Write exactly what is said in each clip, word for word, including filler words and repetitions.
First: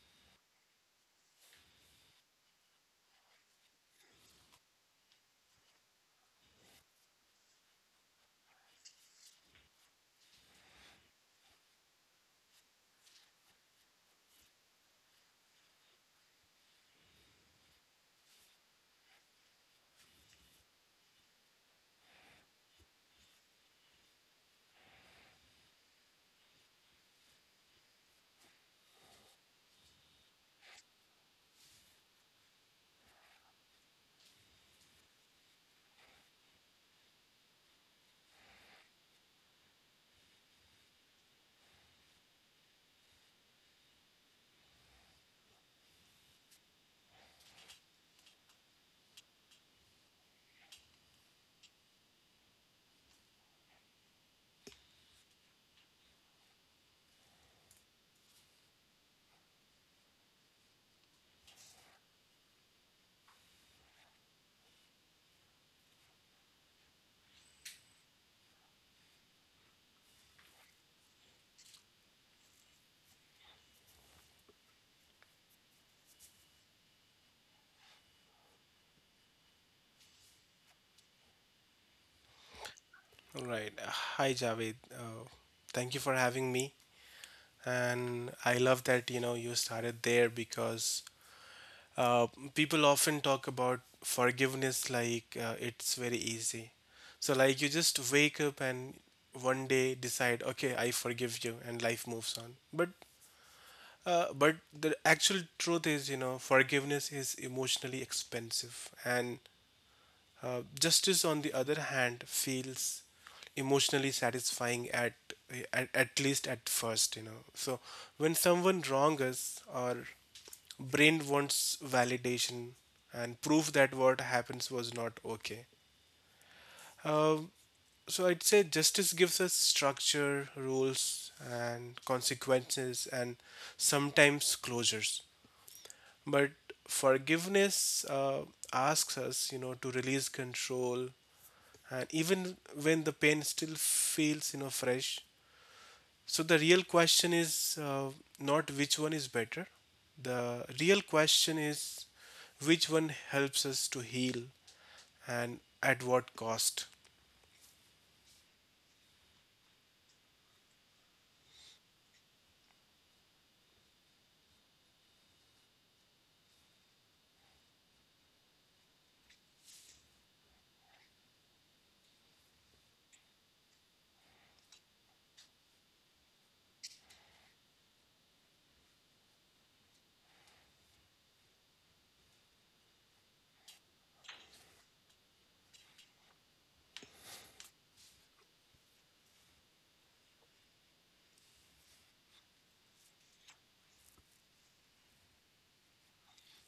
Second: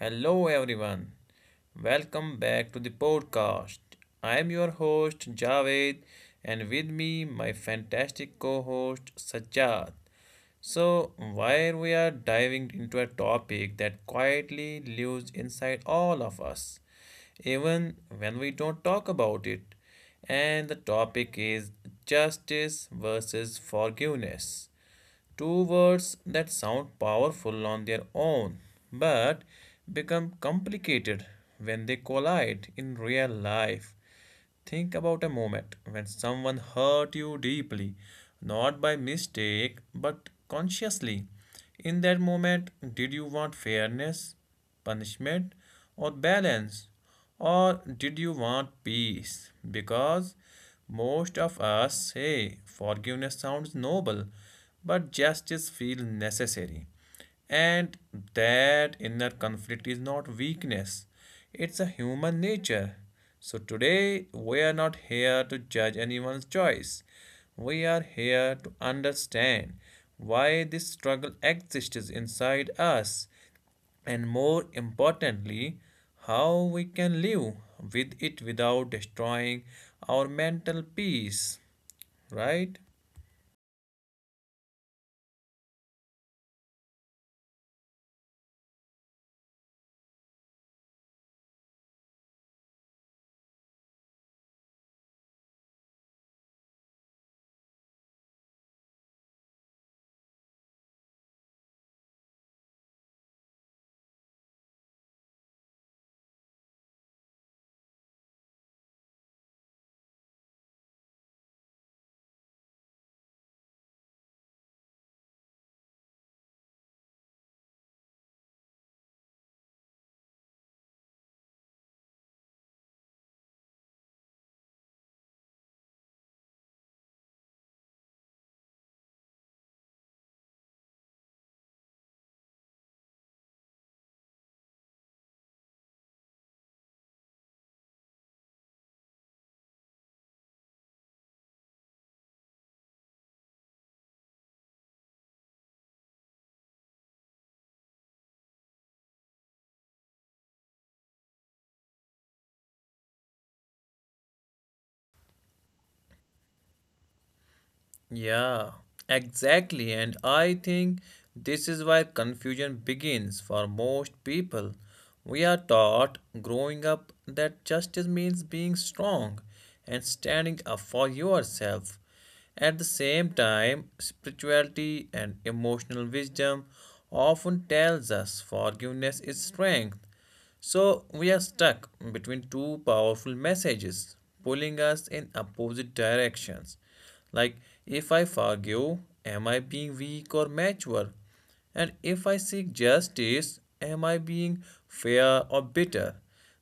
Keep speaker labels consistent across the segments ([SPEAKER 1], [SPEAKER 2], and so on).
[SPEAKER 1] hello everyone. Welcome back to the podcast. I am your host Javed and with me my fantastic co-host Sajjad. So, while we are diving into a topic that quietly lives inside all of us, even when we don't talk about it. And the topic is justice versus forgiveness. Two words that sound powerful on their own, but become complicated when they collide in real life. Think about a moment when someone hurt you deeply, not by mistake, but consciously. In that moment, did you want fairness, punishment, or balance? Or did you want peace? Because most of us say forgiveness sounds noble, but justice feels necessary. And that inner conflict is not weakness, it's a human nature. So today, we are not here to judge anyone's choice. We are here to understand why this struggle exists inside us and more importantly, how we can live with it without destroying our mental peace, right?
[SPEAKER 2] Right. Uh, Hi, Javed. Uh, thank you for having me. And I love that, you know, you started there because uh, people often talk about forgiveness like uh, it's very easy. So, like, you just wake up and one day decide, okay, I forgive you, and life moves on. But uh, but the actual truth is, you know, forgiveness is emotionally expensive, and uh, justice, on the other hand, feels emotionally satisfying at, at at least at first, you know. So when someone wrongs us, our brain wants validation and proof that what happens was not okay. Um, so I'd say justice gives us structure, rules, and consequences, and sometimes closures. But forgiveness uh, asks us, you know, to release control, and even when the pain still feels you know fresh, so the real question is uh, not which one is better, the real question is which one helps us to heal and at what cost.
[SPEAKER 1] Yeah, exactly. And I think this is where confusion begins for most people. We are taught growing up that justice means being strong and standing up for yourself. At the same time, spirituality and emotional wisdom often tells us forgiveness is strength, so we are stuck between two powerful messages pulling us in opposite directions. Like, if I forgive, am I being weak or mature? And if I seek justice, am I being fair or bitter?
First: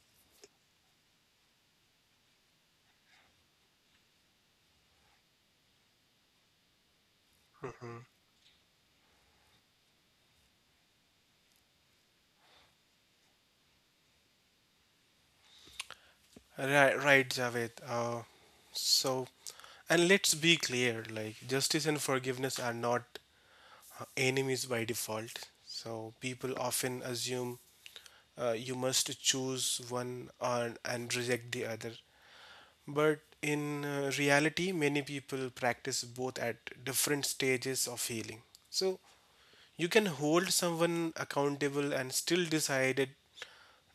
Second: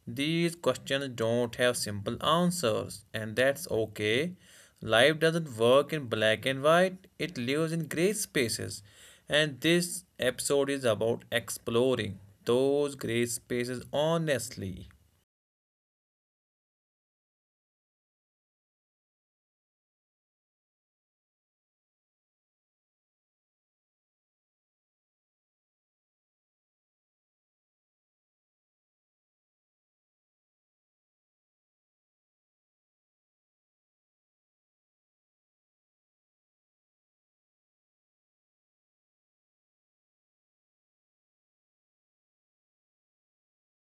[SPEAKER 1] These questions don't have simple answers, and that's okay. Life doesn't work in black and white, it lives in gray spaces. And this episode is about exploring those gray spaces honestly.
[SPEAKER 2] Right, right javed, uh, so and let's be clear, like, justice and forgiveness are not uh, enemies by default, so people often assume uh, you must choose one or, and reject the other. But in uh, reality, many people practice both at different stages of healing. So, you can hold someone accountable and still decide it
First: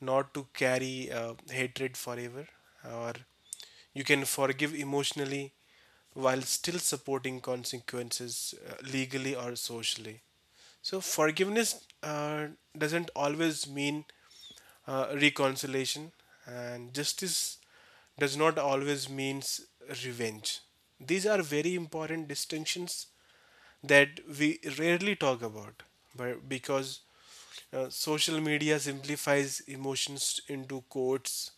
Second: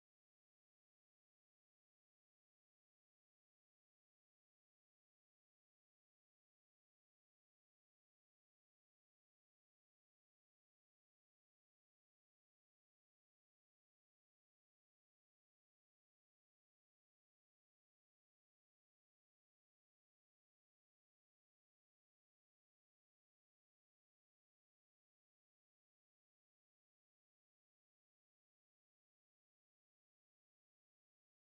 [SPEAKER 2] not to carry uh, hatred forever, or you can forgive emotionally while still supporting consequences uh, legally or socially. So, forgiveness uh, doesn't always mean uh, reconciliation, and justice does not always means revenge. These are very important distinctions that we rarely talk about, but because uh, social media simplifies emotions into quotes,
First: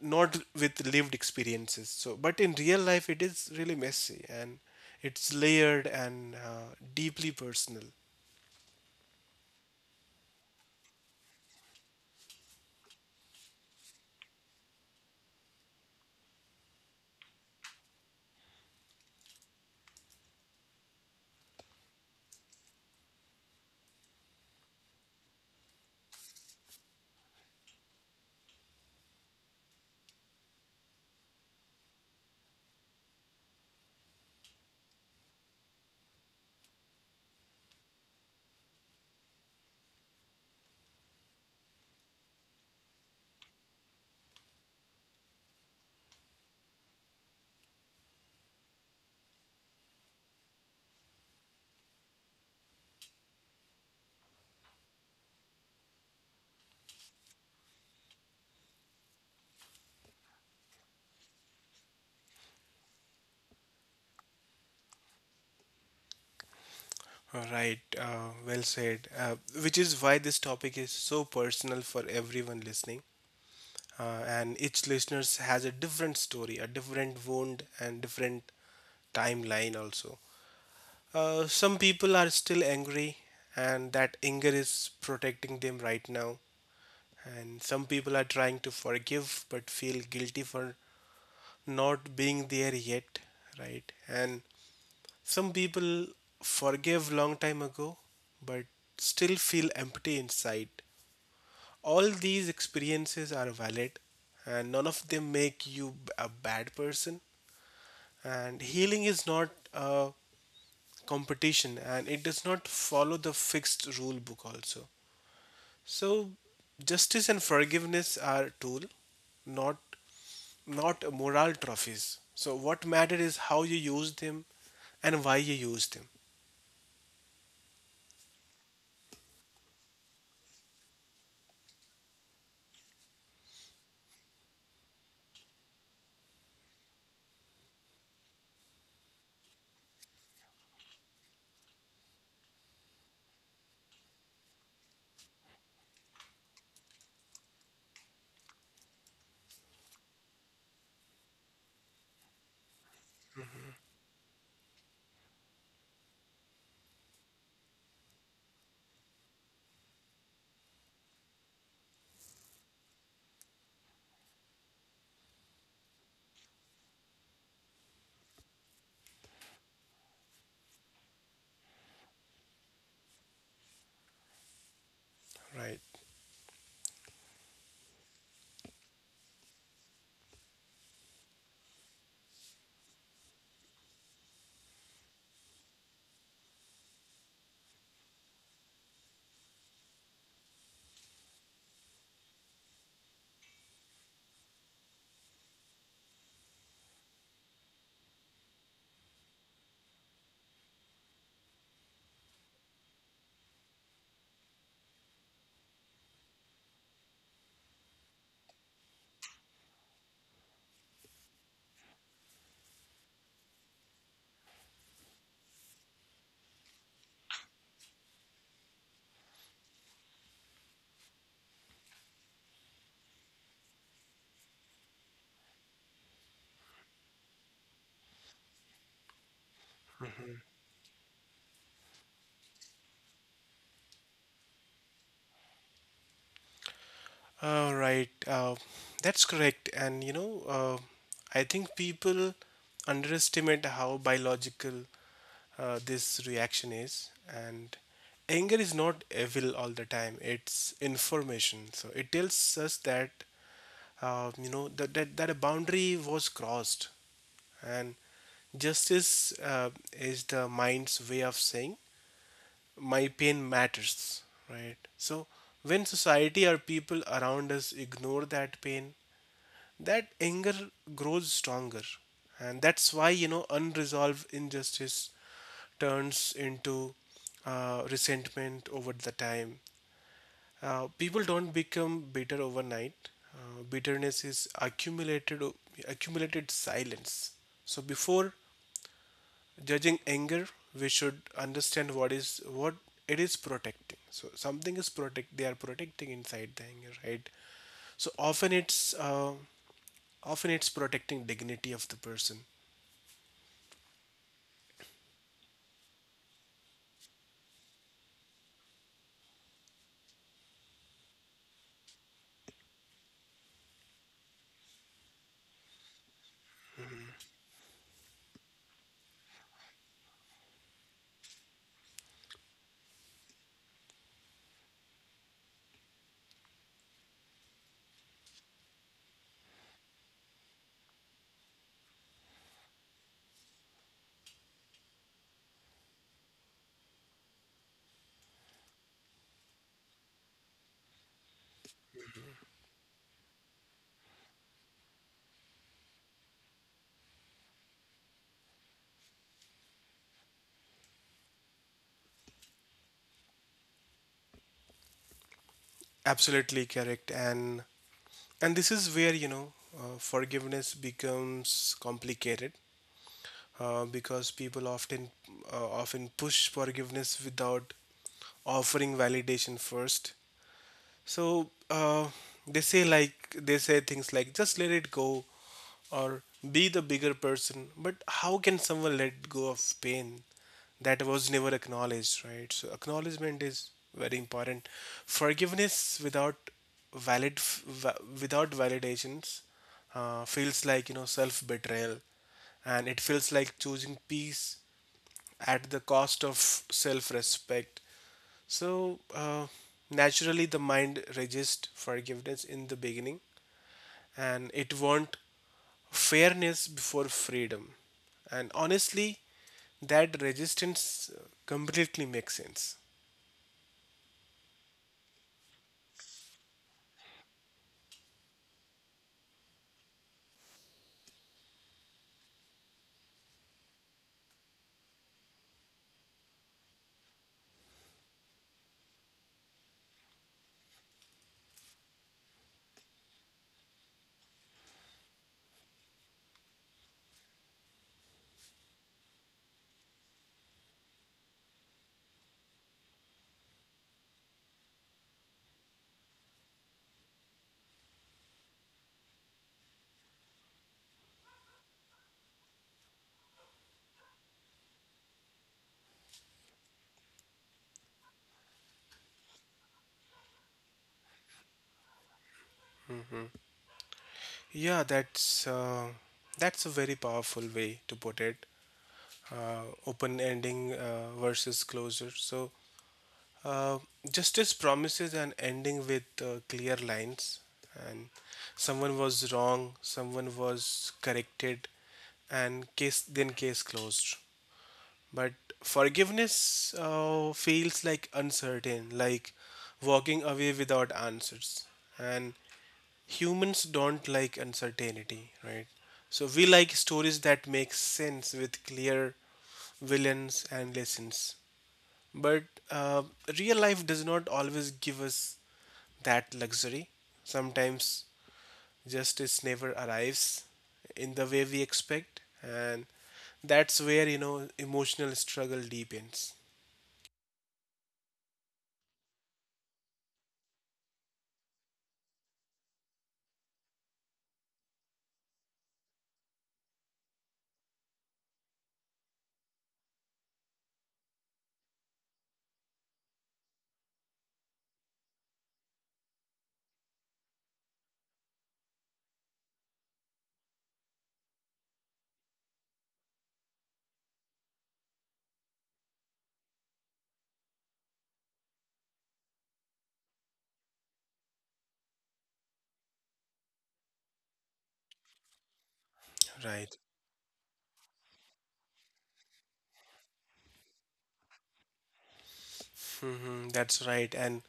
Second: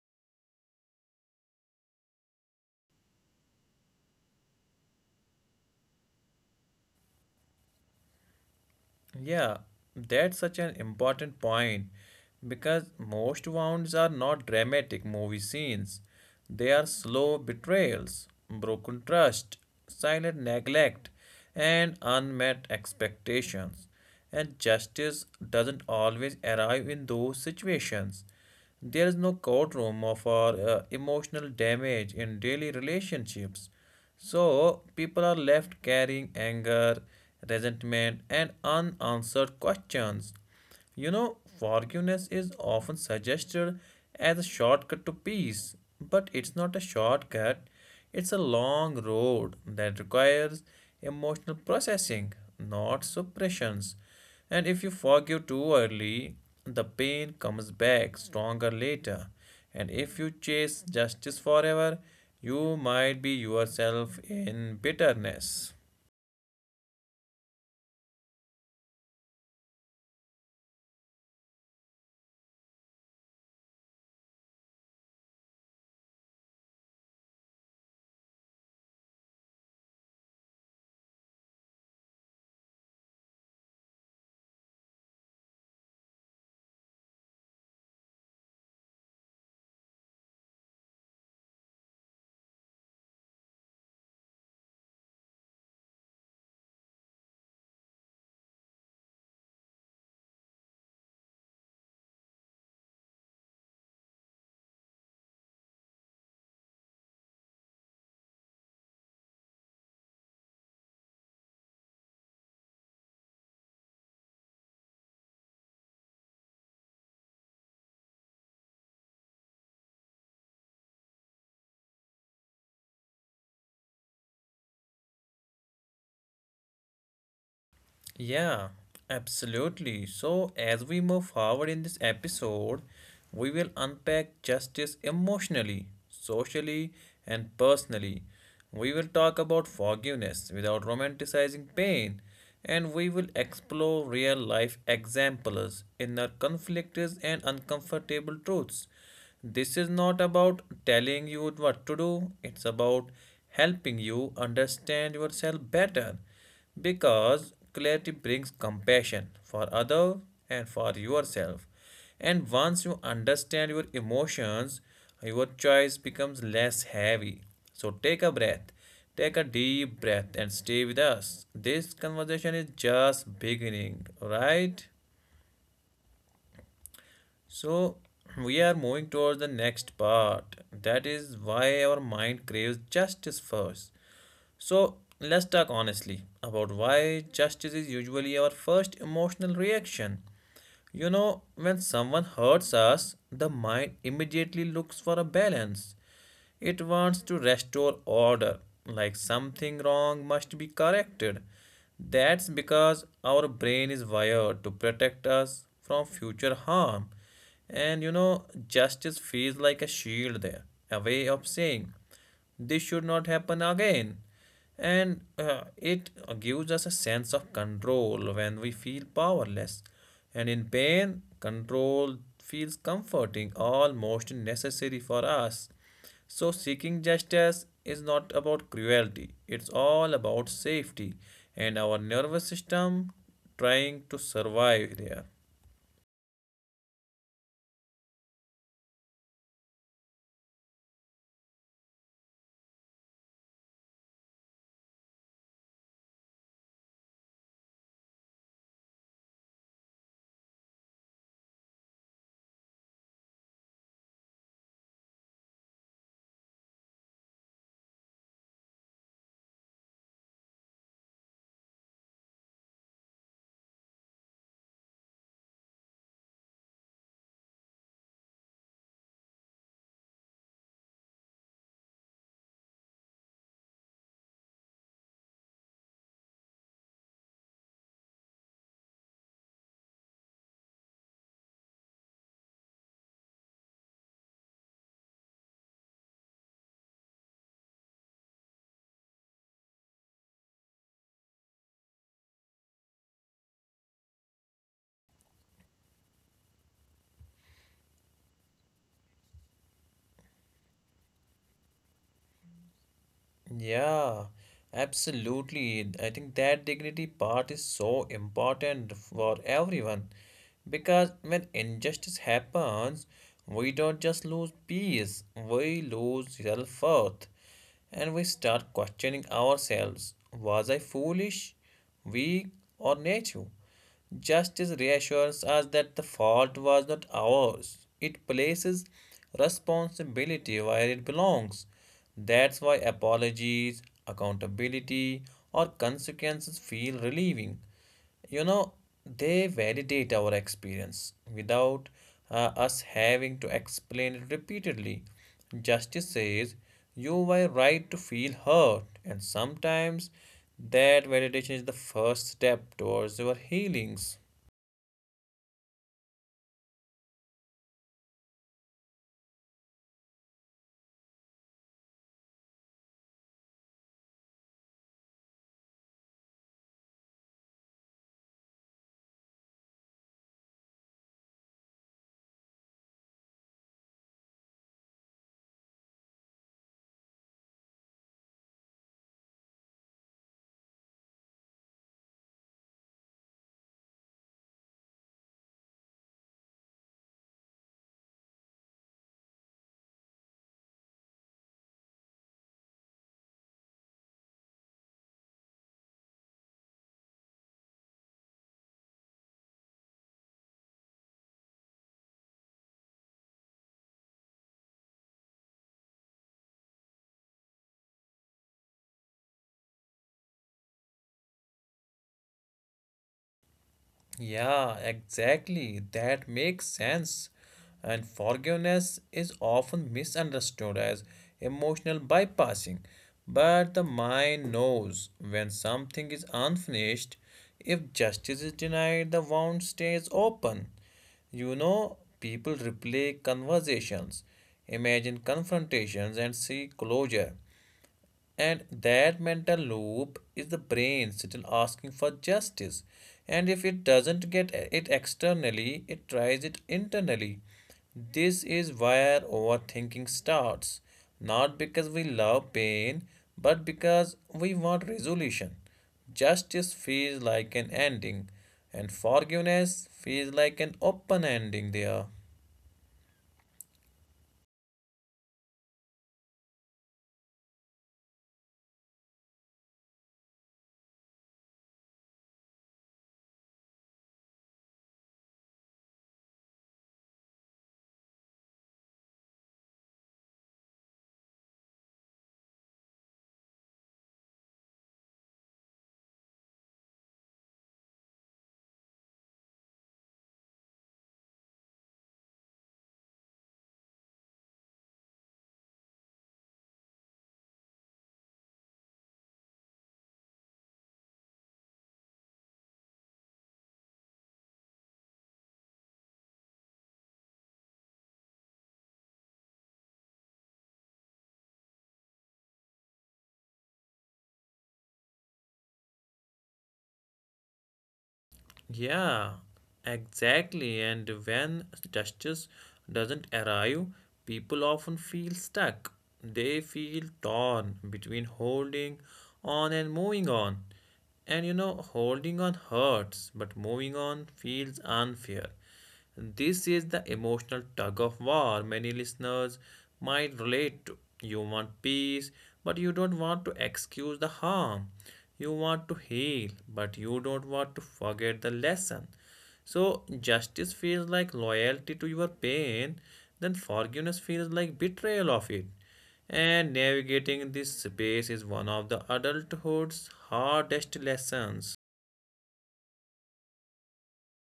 [SPEAKER 2] not with lived experiences. So but in real life it is really messy and it's layered and uh, deeply personal.
[SPEAKER 1] Yeah, that's such an important point because most wounds are not dramatic movie scenes. They are slow betrayals, broken trust, silent neglect, and unmet expectations. And justice doesn't always arrive in those situations. There is no courtroom of our uh, emotional damage in daily relationships. So people are left carrying anger, resentment, and unanswered questions. You know, forgiveness is often suggested as a shortcut to peace, but it's not a shortcut. It's a long road that requires emotional processing, not suppressions. And if you forgive too early, the pain comes back stronger later. And if you chase justice forever, you might be yourself in bitterness.
[SPEAKER 2] All right uh, well said, uh, which is why this topic is so personal for everyone listening, uh, and each listeners has a different story, a different wound, and different timeline also. Uh, some people are still angry, and that anger is protecting them right now. And some people are trying to forgive but feel guilty for not being there yet, right? And some people forgive long time ago but still feel empty inside. All these experiences are valid, and none of them make you b- a bad person. And healing is not a competition and it does not follow the fixed rule book also. So justice and forgiveness are tool, not not moral trophies. So what matter is how you use them and why you use them.
[SPEAKER 1] Yeah, absolutely. So, as we move forward in this episode, we will unpack justice emotionally, socially, and personally. We will talk about forgiveness without romanticizing pain, and we will explore real life examples, inner conflicts, and uncomfortable truths. This is not about telling you what to do, it's about helping you understand yourself better, because clarity brings compassion for other and for yourself. And once you understand your emotions, your choice becomes less heavy. So take a breath, take a deep breath and stay with us. This conversation is just beginning, right?
[SPEAKER 2] Right.
[SPEAKER 1] So, we are moving towards the next part. That is why our mind craves justice first. So, let's talk honestly about why justice is usually our first emotional reaction. You know, when someone hurts us, the mind immediately looks for a balance. It wants to restore order, like something wrong must be corrected. That's because our brain is wired to protect us from future harm. And you know, justice feels like a shield there, a way of saying. This should not happen again. And uh, it gives us a sense of control when we feel powerless. And in pain, control feels comforting, almost necessary for us. So, seeking justice is not about cruelty, it's all about safety and our nervous system trying to survive there.
[SPEAKER 2] All right, uh, that's correct. And you know, uh, I think people underestimate how biological uh, this reaction is. And anger is not evil all the time, it's information. So it tells us that, uh, you know, that, that, that a boundary was crossed. And justice uh, is the mind's way of saying my pain matters, right? So when society or people around us ignore that pain, that anger grows stronger. And that's why, you know, unresolved injustice turns into uh, resentment over the time. Uh, people don't become bitter overnight. Uh, bitterness is accumulated accumulated silence. So before judging anger, we should understand what is what it is protecting, so something is protect they are protecting inside the anger, right? So often it's uh, often it's protecting dignity of the person.
[SPEAKER 1] Yeah, absolutely. I think that dignity part is so important for everyone because when injustice happens, we don't just lose peace, we lose self-worth and we start questioning ourselves. Was I foolish, weak, or native? Justice reassures us that the fault was not ours. It places responsibility where it belongs. That's why apologies, accountability, or consequences feel relieving. You know, they validate our experience without uh, us having to explain it repeatedly. Justice says you were right to feel hurt, and sometimes that validation is the first step towards your healings.
[SPEAKER 2] Absolutely correct. And and this is where you know uh, forgiveness becomes complicated, uh, because people often uh, often push forgiveness without offering validation first. So uh, they say like they say things like just let it go or be the bigger person. But how can someone let go of pain that was never acknowledged, right? So acknowledgement is very important. Forgiveness without valid va- without validations uh, feels like you know self betrayal, and it feels like choosing peace at the cost of self respect. So, uh, naturally, the mind resists forgiveness in the beginning and it wants fairness before freedom. And honestly, that resistance uh, completely makes sense.
[SPEAKER 1] Yeah, exactly. That makes sense. And forgiveness is often misunderstood as emotional bypassing. But the mind knows when something is unfinished. If justice is denied, the wound stays open. You know, people replay conversations, imagine confrontations, and seek closure. And that mental loop is the brain still asking for justice. And if it doesn't get it externally, it tries it internally. This is where overthinking starts. Not because we love pain, but because we want resolution. Justice feels like an ending, and forgiveness feels like an open ending there.
[SPEAKER 2] Yeah, that's uh, that's a very powerful way to put it. Uh, open ending uh, versus closure. So Uh, justice promises an ending with uh, clear lines, and someone was wrong, someone was corrected, and case then case closed. But forgiveness uh, feels like uncertain, like walking away without answers, and humans don't like uncertainty, right? So we like stories that make sense with clear villains and lessons. But uh, real life does not always give us that luxury. Sometimes justice never arrives in the way we expect, and that's where you know emotional struggle deepens.
[SPEAKER 1] Yeah, exactly. And when justice doesn't arrive, people often feel stuck. They feel torn between holding on and moving on. And you know, holding on hurts, but moving on feels unfair. This is the emotional tug of war many listeners might relate to. You want peace, but you don't want to excuse the harm. You want to heal, but you don't want to forget the lesson. So, justice feels like loyalty to your pain, then forgiveness feels like betrayal of it.
[SPEAKER 2] Right.
[SPEAKER 1] And navigating this space is one of the adulthood's hardest lessons.
[SPEAKER 2] Hmm that's right, and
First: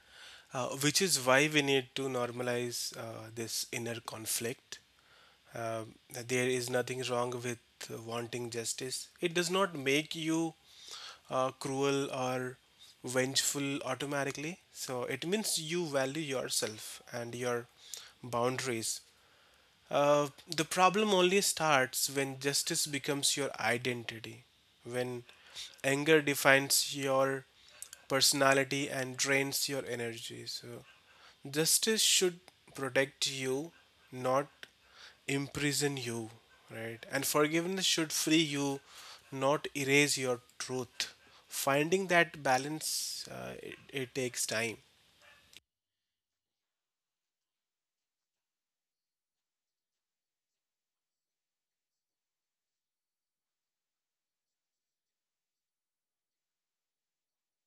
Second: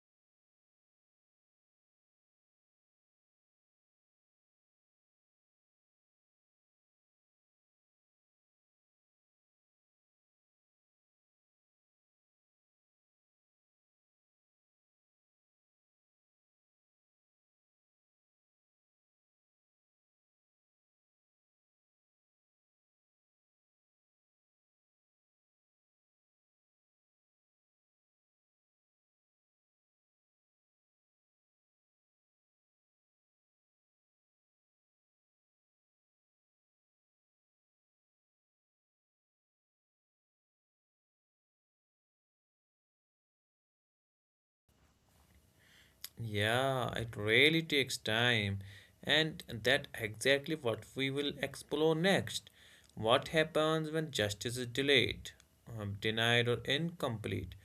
[SPEAKER 2] uh, which is why we need to normalize uh, this inner conflict. uh, there is nothing wrong with wanting justice. It does not make you uh, cruel or vengeful automatically. So it means you value yourself and your boundaries. Uh, the problem only starts when justice becomes your identity, when anger defines your personality and drains your energy. So justice should protect you, not imprison you, right? And forgiveness should free you, not erase your truth. Finding that balance, uh, it, it takes time.
[SPEAKER 1] Yeah, it really takes time, and that exactly what we will explore next. What happens when justice is delayed, um, denied, or incomplete?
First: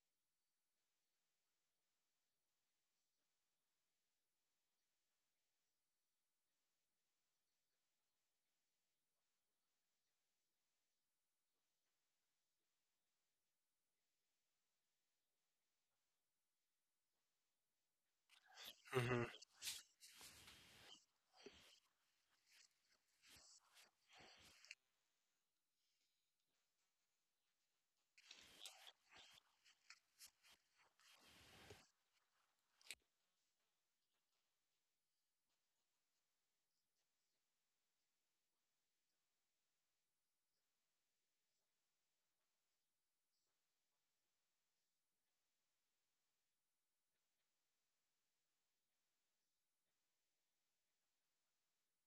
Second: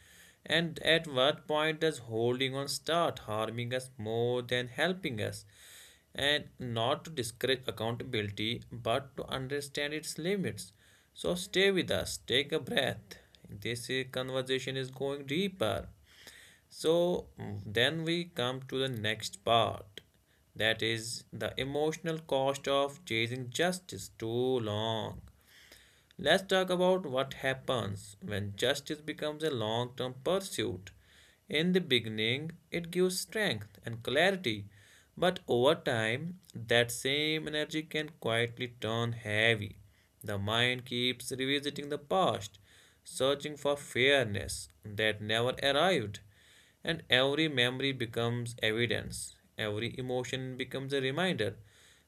[SPEAKER 1] And at what point does holding on start harming us more than helping us? And not to discourage accountability, but to understand its limits. So stay with us, take a breath. This uh, conversation is going deeper, so mm, then we come to the
[SPEAKER 2] hmm
[SPEAKER 1] next part, that is the emotional cost of chasing justice too long. Let's talk about what happens when justice becomes a long term pursuit. In the beginning, it gives strength and clarity, but over time, that same energy can quietly turn heavy. The mind keeps revisiting the past, searching for fairness that never arrived. And every memory becomes evidence, every emotion becomes a reminder.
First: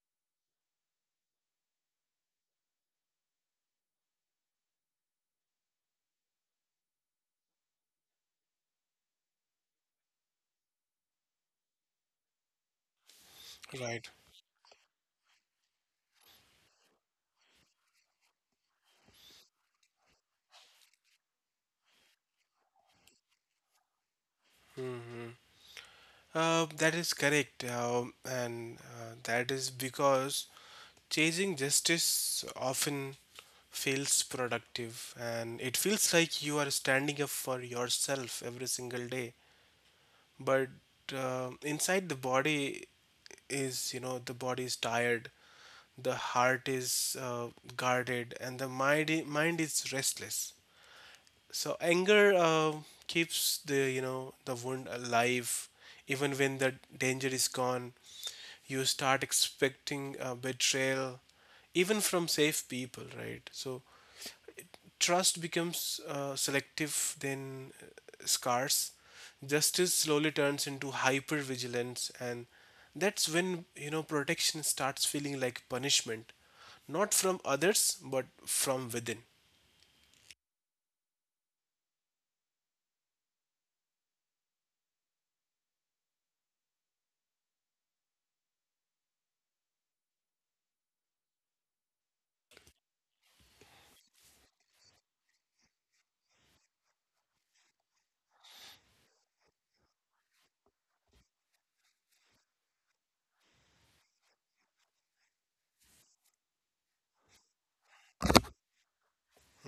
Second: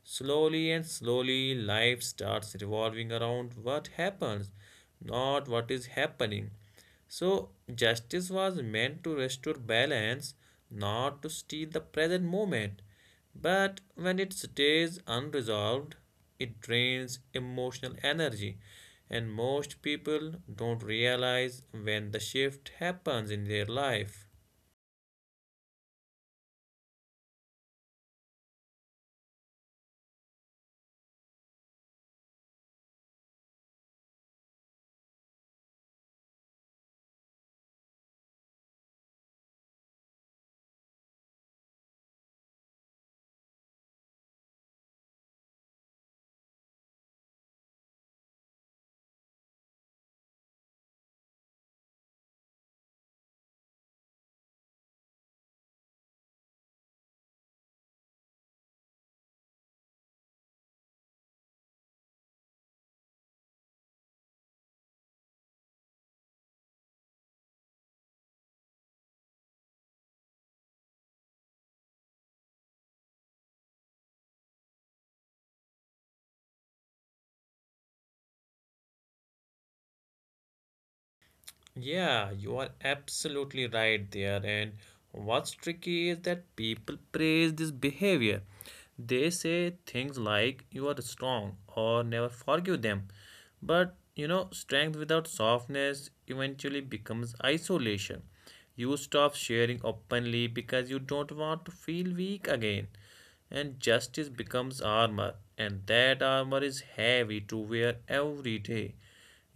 [SPEAKER 1] Slowly and slowly, life starts revolving around what happens, not what is happening. So, justice was meant to restore balance, not to steal the present moment. But
[SPEAKER 2] Right.
[SPEAKER 1] when it stays unresolved, it drains emotional energy, and most people don't realize when the shift happens in their life.
[SPEAKER 2] hmm Uh, that is correct. Um, and uh, that is because chasing justice often feels productive and it feels like you are standing up for yourself every single day, but uh, inside the body is you know the body is tired, the heart is uh, guarded and the mind i- mind is restless. So anger uh, keeps the you know the wound alive even when the danger is gone. You start expecting uh, betrayal even from safe people, right? So trust becomes uh, selective, then uh, scarce. Justice slowly turns into hypervigilance, and that's when you know protection starts feeling like punishment, not from others but from within.
[SPEAKER 1] Yeah, you are absolutely right there. And what's tricky is that people praise this behavior. They say things like you are strong or never forgive them. But you know, strength without softness eventually becomes isolation. You stop sharing openly because you don't want to feel weak again. And justice becomes armor, and that armor is heavy to wear every day.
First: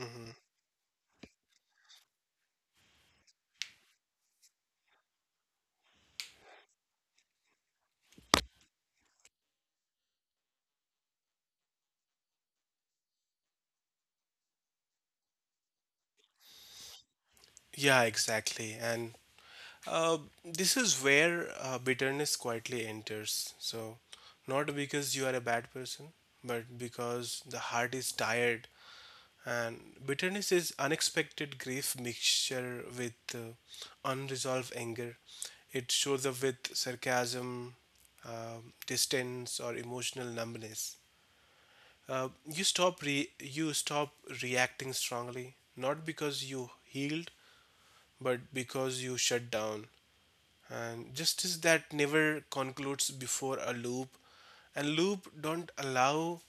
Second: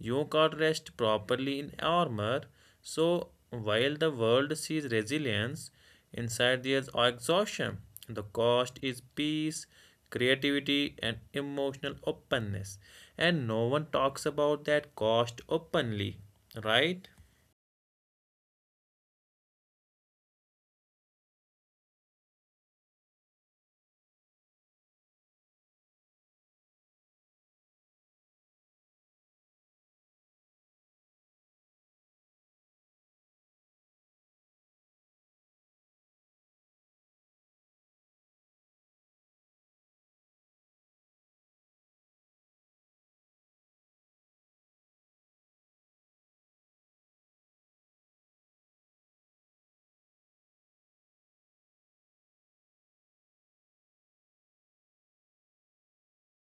[SPEAKER 1] You can't rest properly in armor. So, while the world sees resilience, inside there's exhaustion. The cost is peace, creativity, and emotional openness. And no one talks about that cost openly, right?
[SPEAKER 2] Yeah, exactly, and uh, this is where uh, bitterness quietly enters. So, not because you are a bad person, but because the heart is tired. And bitterness is unexpected grief mixture with uh, unresolved anger. It shows up with sarcasm, uh, distance, or emotional numbness. Uh, you stop re- you stop reacting strongly, not because you healed, but because you shut down. And justice that never concludes before a loop, and loop don't allow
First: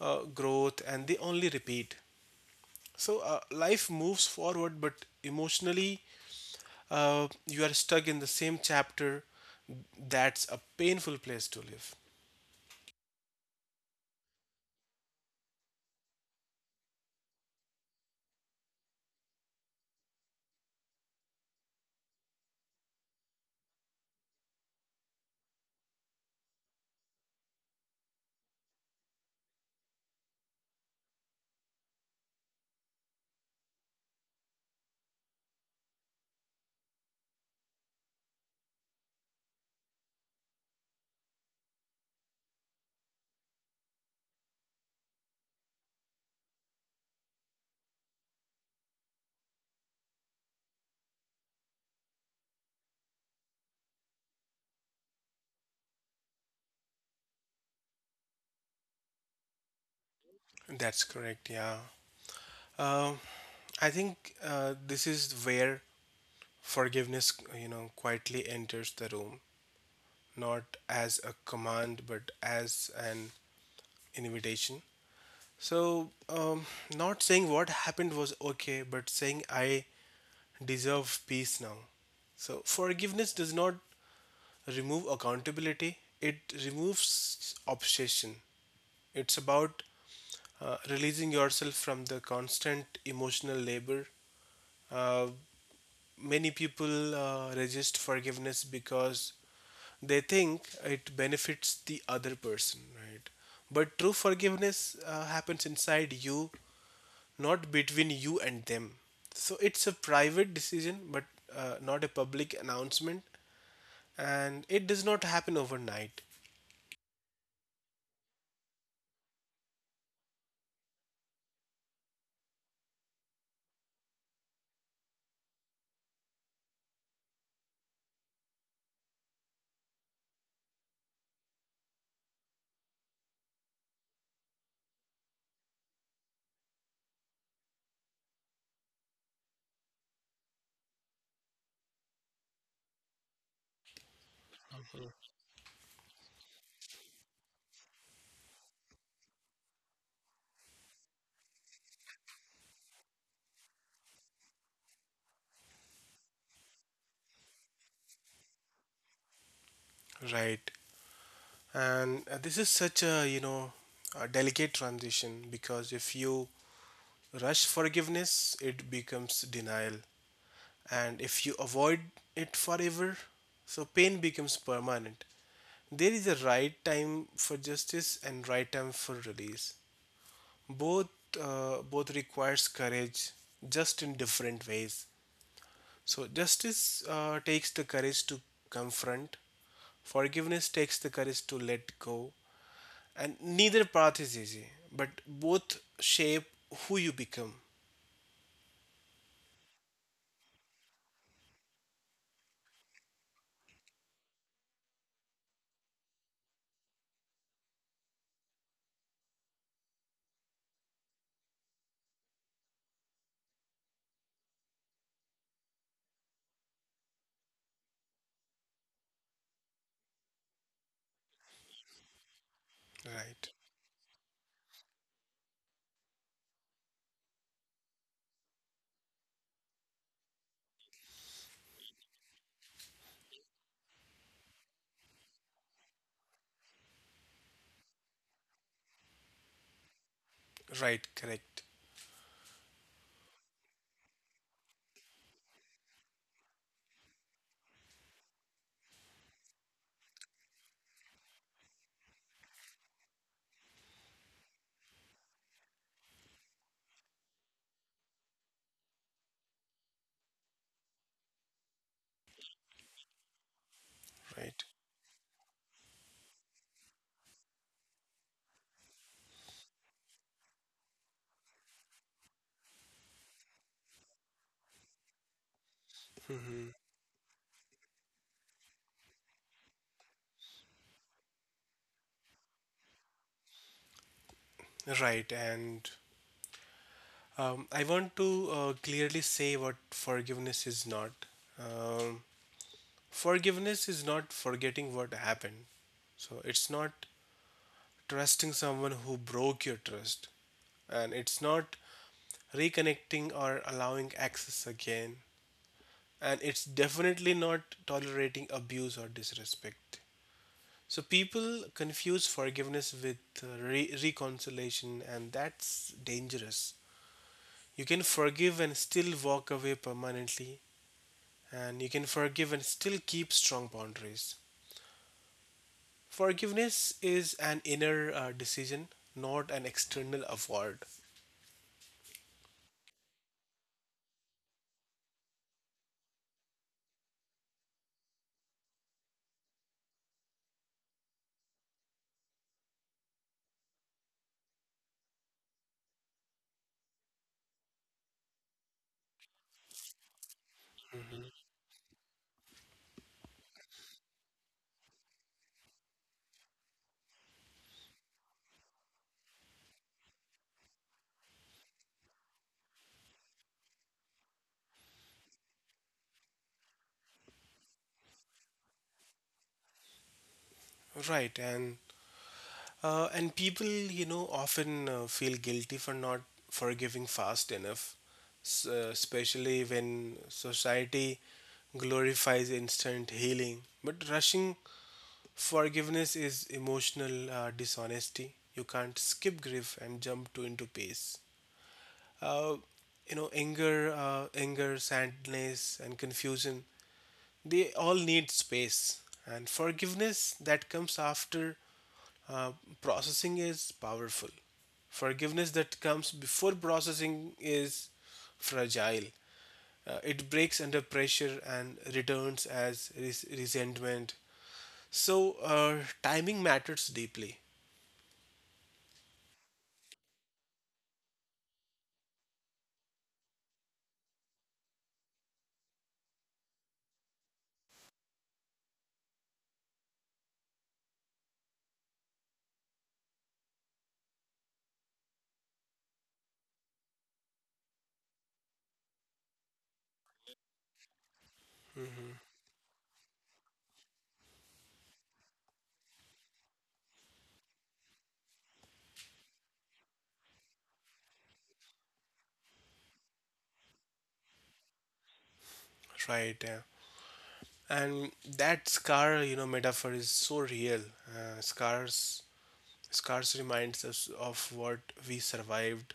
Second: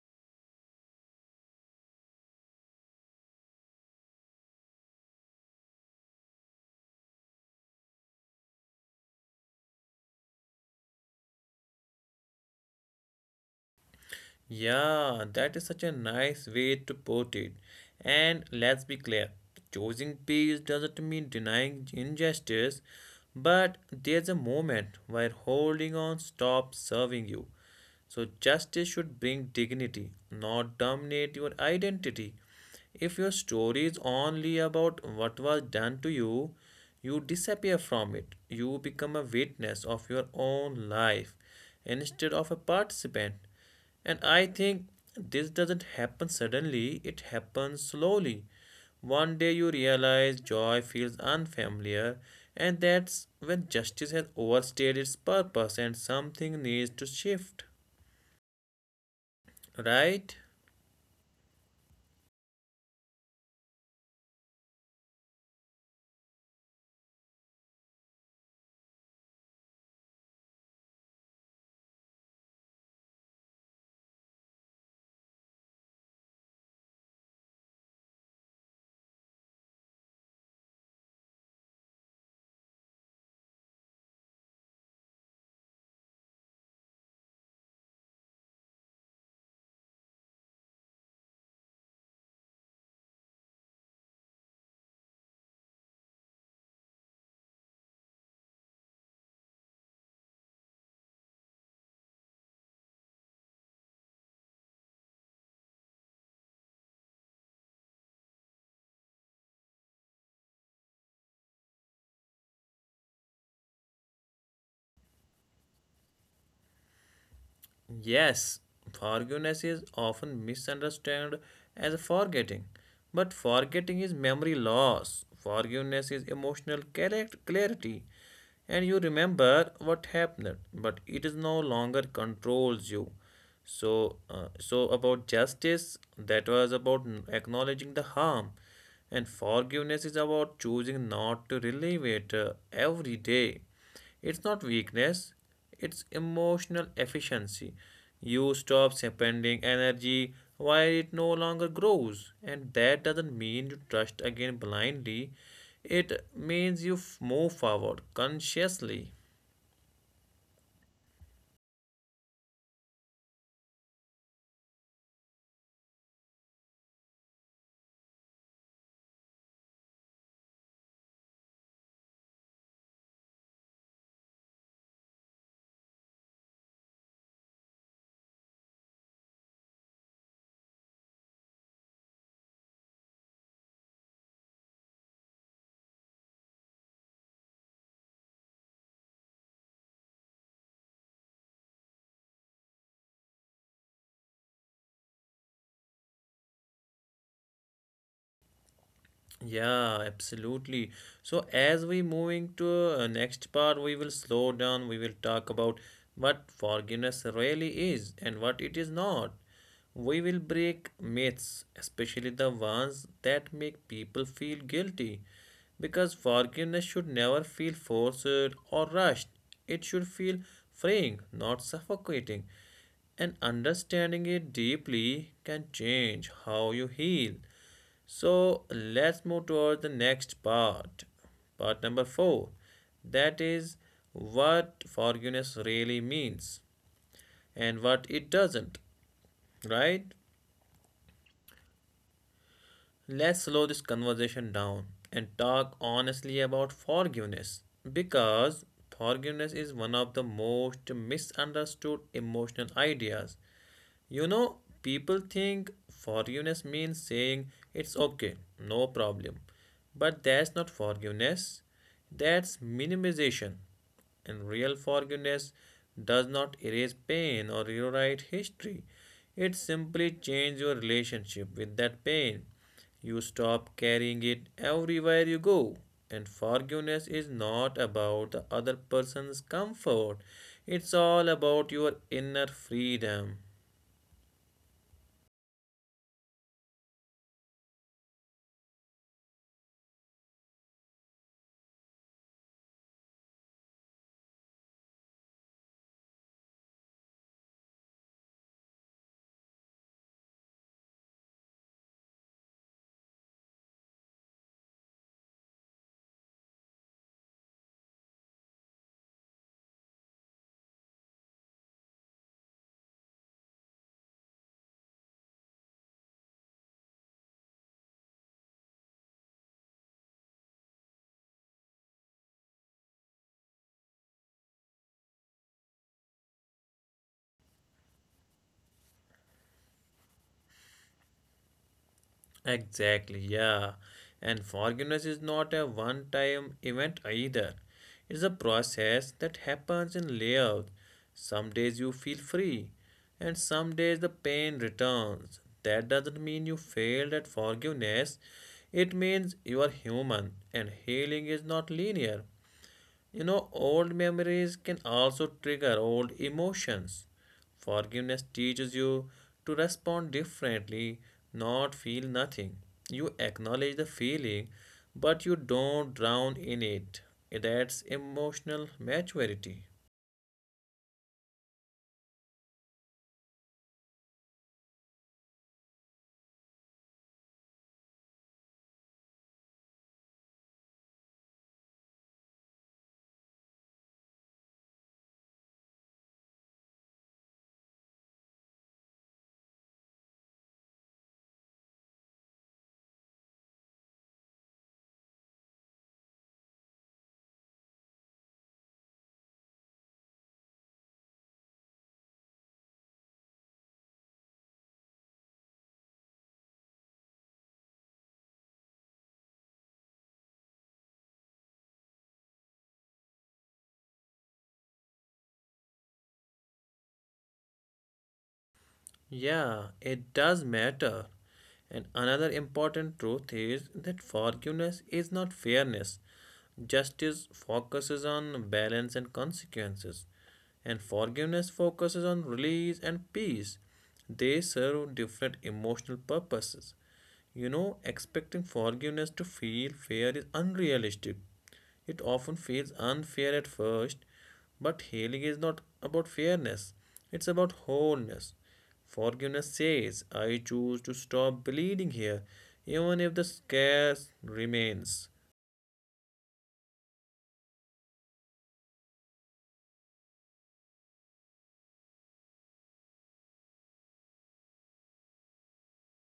[SPEAKER 2] uh, growth, and they only repeat. So uh, life moves forward, but emotionally, uh, you are stuck in the same chapter. That's a painful place to live.
[SPEAKER 1] Yeah, that is such a nice way to put it. And let's be clear, choosing peace doesn't mean denying injustice, but there's a moment where holding on stops serving you. So justice should bring dignity, not dominate your identity. If your story is only about what was done to you, you disappear from it. You become a witness of your own life instead of a participant. And I think this doesn't happen suddenly, it happens slowly. One day you realize joy feels unfamiliar, and that's when justice has overstayed its purpose and something needs to shift. Right?
[SPEAKER 2] That's correct. Yeah. Uh, I think uh, this is where forgiveness, you know, quietly enters the room, not as a command, but as an invitation. So, um, not saying what happened was okay, but saying I deserve peace now. So forgiveness does not remove accountability, it removes obsession. It's about uh, releasing yourself from the constant emotional labor. Uh, many people uh, resist forgiveness because they think it benefits the other person, right? But true forgiveness uh, happens inside you, not between you and them. So it's a private decision, but uh, not a public announcement, and it does not happen overnight.
[SPEAKER 1] Yes, forgiveness is often misunderstood as forgetting, but forgetting is memory loss. Forgiveness is emotional correct- clarity, and you remember what happened, but it is no longer controls you. So, uh, so about justice, that was about n- acknowledging the harm, and forgiveness is about choosing not to relive it uh, every day. It's not weakness, it's emotional efficiency. You stop spending energy while it no longer grows, and that doesn't mean you trust again blindly. It means you f- move forward consciously.
[SPEAKER 2] Right. And uh, this is such a, you know, a delicate transition, because if you rush forgiveness, it becomes denial. And if you avoid it forever, so pain becomes permanent. There is a right time for justice and right time for release. Both uh, both requires courage, just in different ways. So justice uh, takes the courage to confront. Forgiveness takes the courage to let go, and neither path is easy, but both shape who you become.
[SPEAKER 1] Yeah, absolutely. So as we moving to uh, next part, we will slow down. We will talk about what forgiveness really is and what it is not. We will break myths, especially the ones that make people feel guilty, because forgiveness should never feel forced or rushed. It should feel freeing, not suffocating. And
[SPEAKER 2] right
[SPEAKER 1] understanding it deeply can change how you heal. So let's move towards the next part, part number four. That is what forgiveness really means and what it doesn't, right?
[SPEAKER 2] right correct
[SPEAKER 1] Let's slow this conversation down and talk honestly about forgiveness, because forgiveness is one of the most misunderstood emotional ideas. You know, people think forgiveness means saying it's okay, no problem. But that's not forgiveness, that's minimization. And
[SPEAKER 2] right
[SPEAKER 1] real forgiveness does not erase pain or rewrite history. It simply changes your relationship with that pain. You stop carrying it everywhere you go. And forgiveness is not about the other person's comfort, it's all about your inner freedom.
[SPEAKER 2] right and um, I want to uh, clearly say what forgiveness is not. um, Forgiveness is not forgetting what happened, so it's not trusting someone who broke your trust, and it's not reconnecting or allowing access again, and it's definitely not tolerating abuse or disrespect. So people confuse forgiveness with uh, re- reconciliation, and that's dangerous. You can forgive and still walk away permanently, and you can forgive and still keep strong boundaries. Forgiveness is an inner uh, decision, not an external award.
[SPEAKER 1] Exactly, yeah. And forgiveness is not a one time event either. It's a process that happens in layers. Some days you feel free, and some days the pain returns. That doesn't mean you failed at forgiveness, it means you are human, and healing
[SPEAKER 2] Mhm.
[SPEAKER 1] is not linear. You know, old memories can also trigger old emotions. Forgiveness teaches you to respond differently, not feel nothing. You acknowledge the feeling, but you don't drown in it. That's emotional maturity.
[SPEAKER 2] Right, and Uh, and people, you know, often uh, feel guilty for not forgiving fast enough, s- uh, especially when society glorifies instant healing. But rushing forgiveness is emotional uh, dishonesty. You can't skip grief and jump to into peace. Uh, you know, anger, uh, anger, sadness, and confusion—they all need space. And forgiveness that comes after uh, processing is powerful. Forgiveness that comes before processing is fragile. Uh, it breaks under pressure and returns as res- resentment. So, uh, timing matters deeply.
[SPEAKER 1] Yeah, it does matter. And another important truth is that forgiveness is not fairness. Justice focuses on balance and consequences, and forgiveness focuses on release and peace. They serve different emotional purposes. You know, expecting forgiveness to feel fair is unrealistic. It
[SPEAKER 2] hmm
[SPEAKER 1] often feels unfair at first, but healing is not about fairness, it's about wholeness. Forgiveness says, I choose to stop bleeding here, even if the scars remains.
[SPEAKER 2] Right. Yeah. And that scar, you know, metaphor is so real. Uh, scars Scars reminds us of what we survived,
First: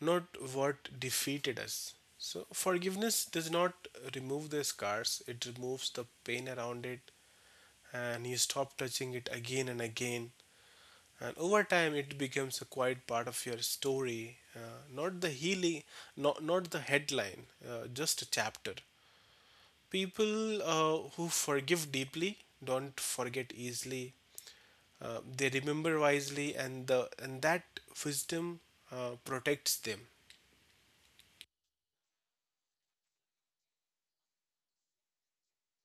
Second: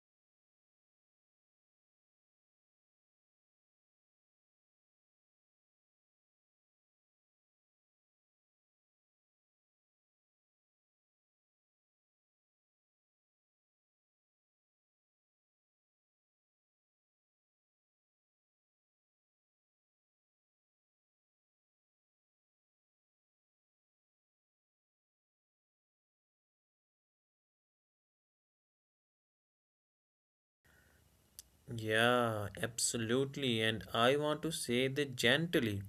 [SPEAKER 2] not what defeated us. So, forgiveness does not remove the scars, it removes the pain around it, and you stop touching it again and again. And over time, it becomes a quiet part of your story, uh, not the healing, not, not, the headline, uh, just a chapter. People uh, who forgive deeply don't forget easily. Uh, they remember wisely, and the and that wisdom uh, protects them.
[SPEAKER 1] Yeah, absolutely. And I want to say that gently.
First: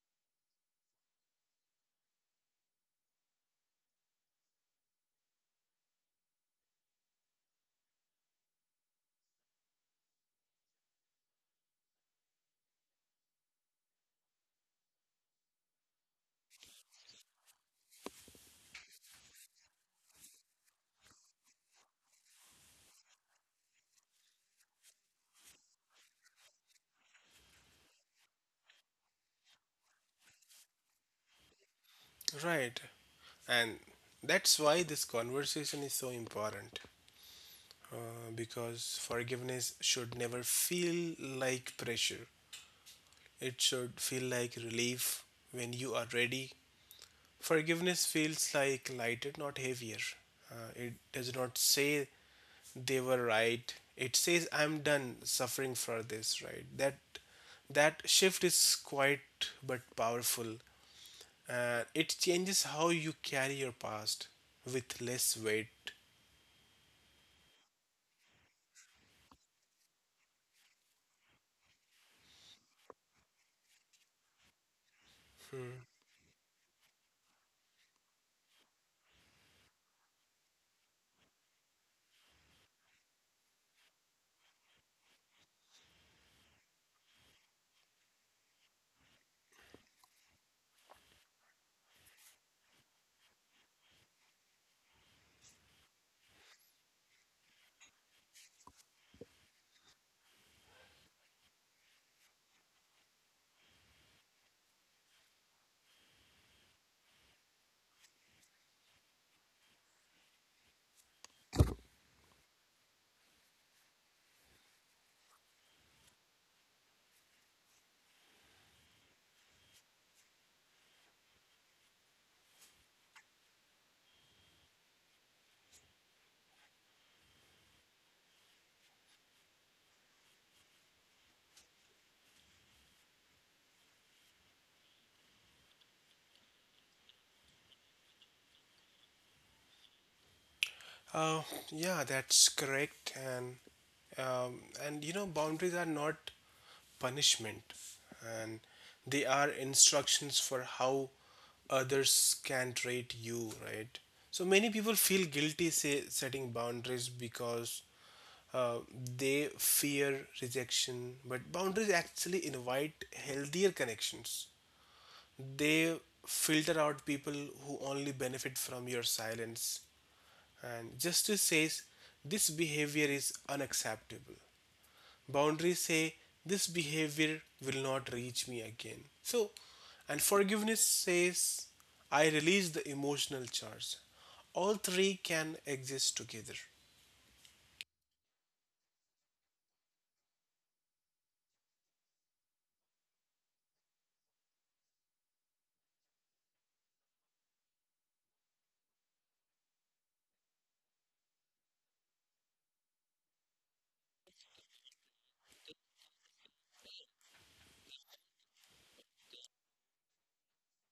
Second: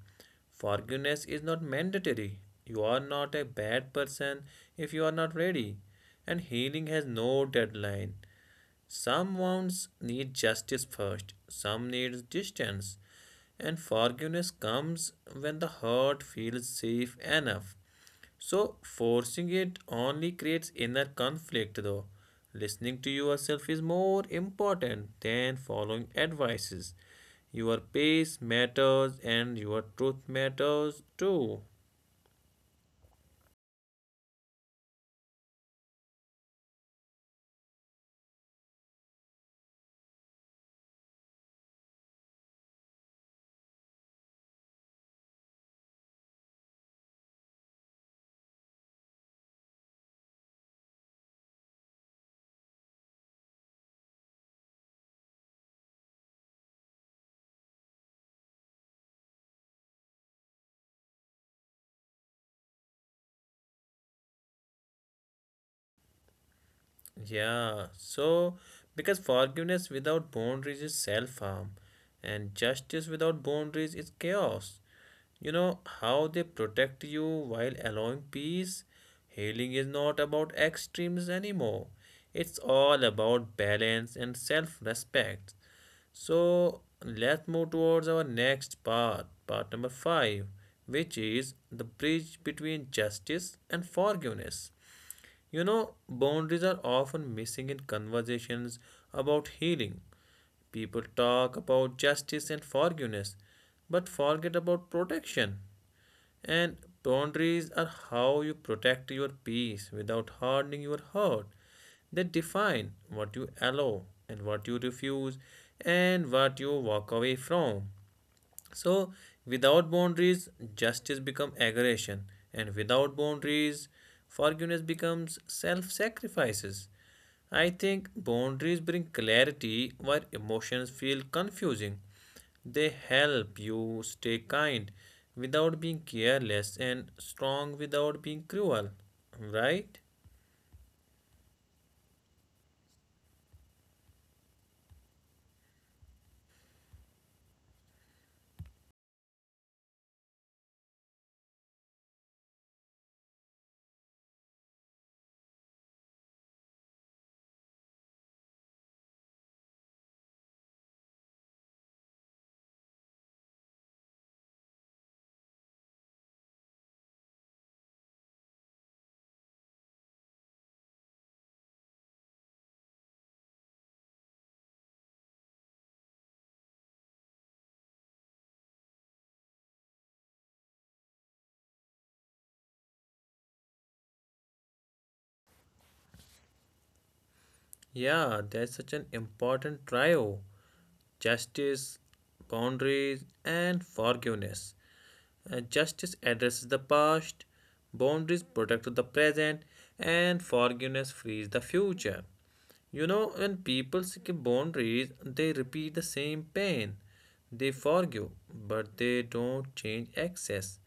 [SPEAKER 1] Forgiveness is not mandatory. You are not a bad person if you are not ready. And healing has no deadline. Some wounds need justice first, some need distance. And forgiveness comes when the heart feels safe enough. So, forcing it only creates inner conflict, though. Listening to yourself is more important than following advices. Your pace matters and your truth matters too.
[SPEAKER 2] Right. And that's why this conversation is so important, uh, because forgiveness should never feel like pressure. It should feel like relief when you are ready. Forgiveness feels like lighter, not heavier. Uh, it does not say they were right. It says I'm done suffering for this, right? That that shift is quite but powerful. Uh, it changes how you carry your past with less weight.
[SPEAKER 1] Yeah, so because forgiveness without boundaries is self harm, and justice without boundaries is chaos. You know how they protect you while allowing peace? Healing is not about extremes anymore. It's all about balance and self respect. So let's move towards our next part, part number five, which is the bridge between justice and forgiveness. You know, boundaries are often missing in conversations about healing. People talk about justice and forgiveness, but forget about protection. And boundaries are how you protect your peace without hardening your heart. They define what you allow and what you refuse and what you walk away from. So, without boundaries, justice becomes aggression, and without boundaries, forgiveness becomes self sacrifices. I think boundaries bring clarity where emotions feel confusing. They help you stay kind without being careless and strong without being cruel, right?
[SPEAKER 2] Uh, yeah, that's correct. And um, and you know, boundaries are not punishment, and they are instructions for how others can treat you, right? So many people feel guilty say, setting boundaries because uh, they fear rejection, but boundaries actually invite healthier connections. They filter out people who only benefit from your silence, and justice says this behavior is unacceptable. Boundaries say this behavior will not reach me again. So, and forgiveness says I release the emotional charge. All three can exist together.
[SPEAKER 1] Yeah, that's such an important trio justice, boundaries, and forgiveness. Uh, justice addresses the past, boundaries protect the present, and forgiveness frees the future. You know, when people skip boundaries, they repeat the same pain. They forgive, but they don't change access.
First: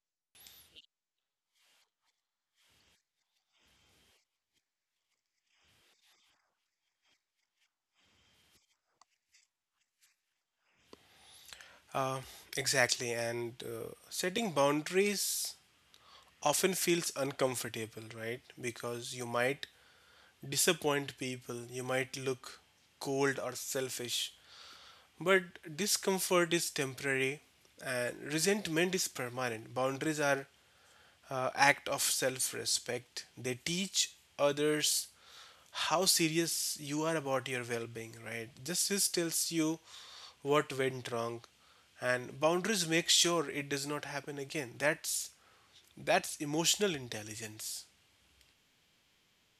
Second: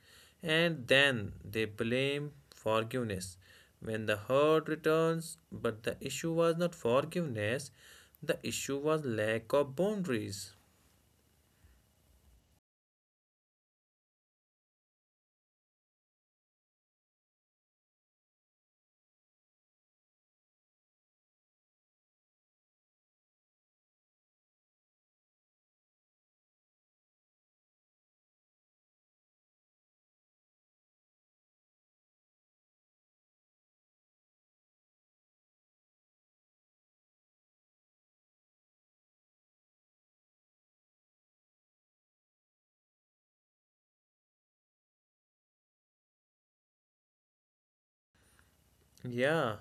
[SPEAKER 1] And then they blame forgiveness. When the hurt returns, but the issue was not forgiveness, the issue was lack of boundaries.
[SPEAKER 2] Uh, exactly, and uh, setting boundaries often feels uncomfortable, right? Because you might disappoint people, you might look cold or selfish. But discomfort is temporary and resentment is permanent. Boundaries are uh, act of self-respect. They teach others how serious you are about your well-being, right? Justice tells you what went wrong, and boundaries make sure it does not happen again. That's that's emotional intelligence,
[SPEAKER 1] Yeah,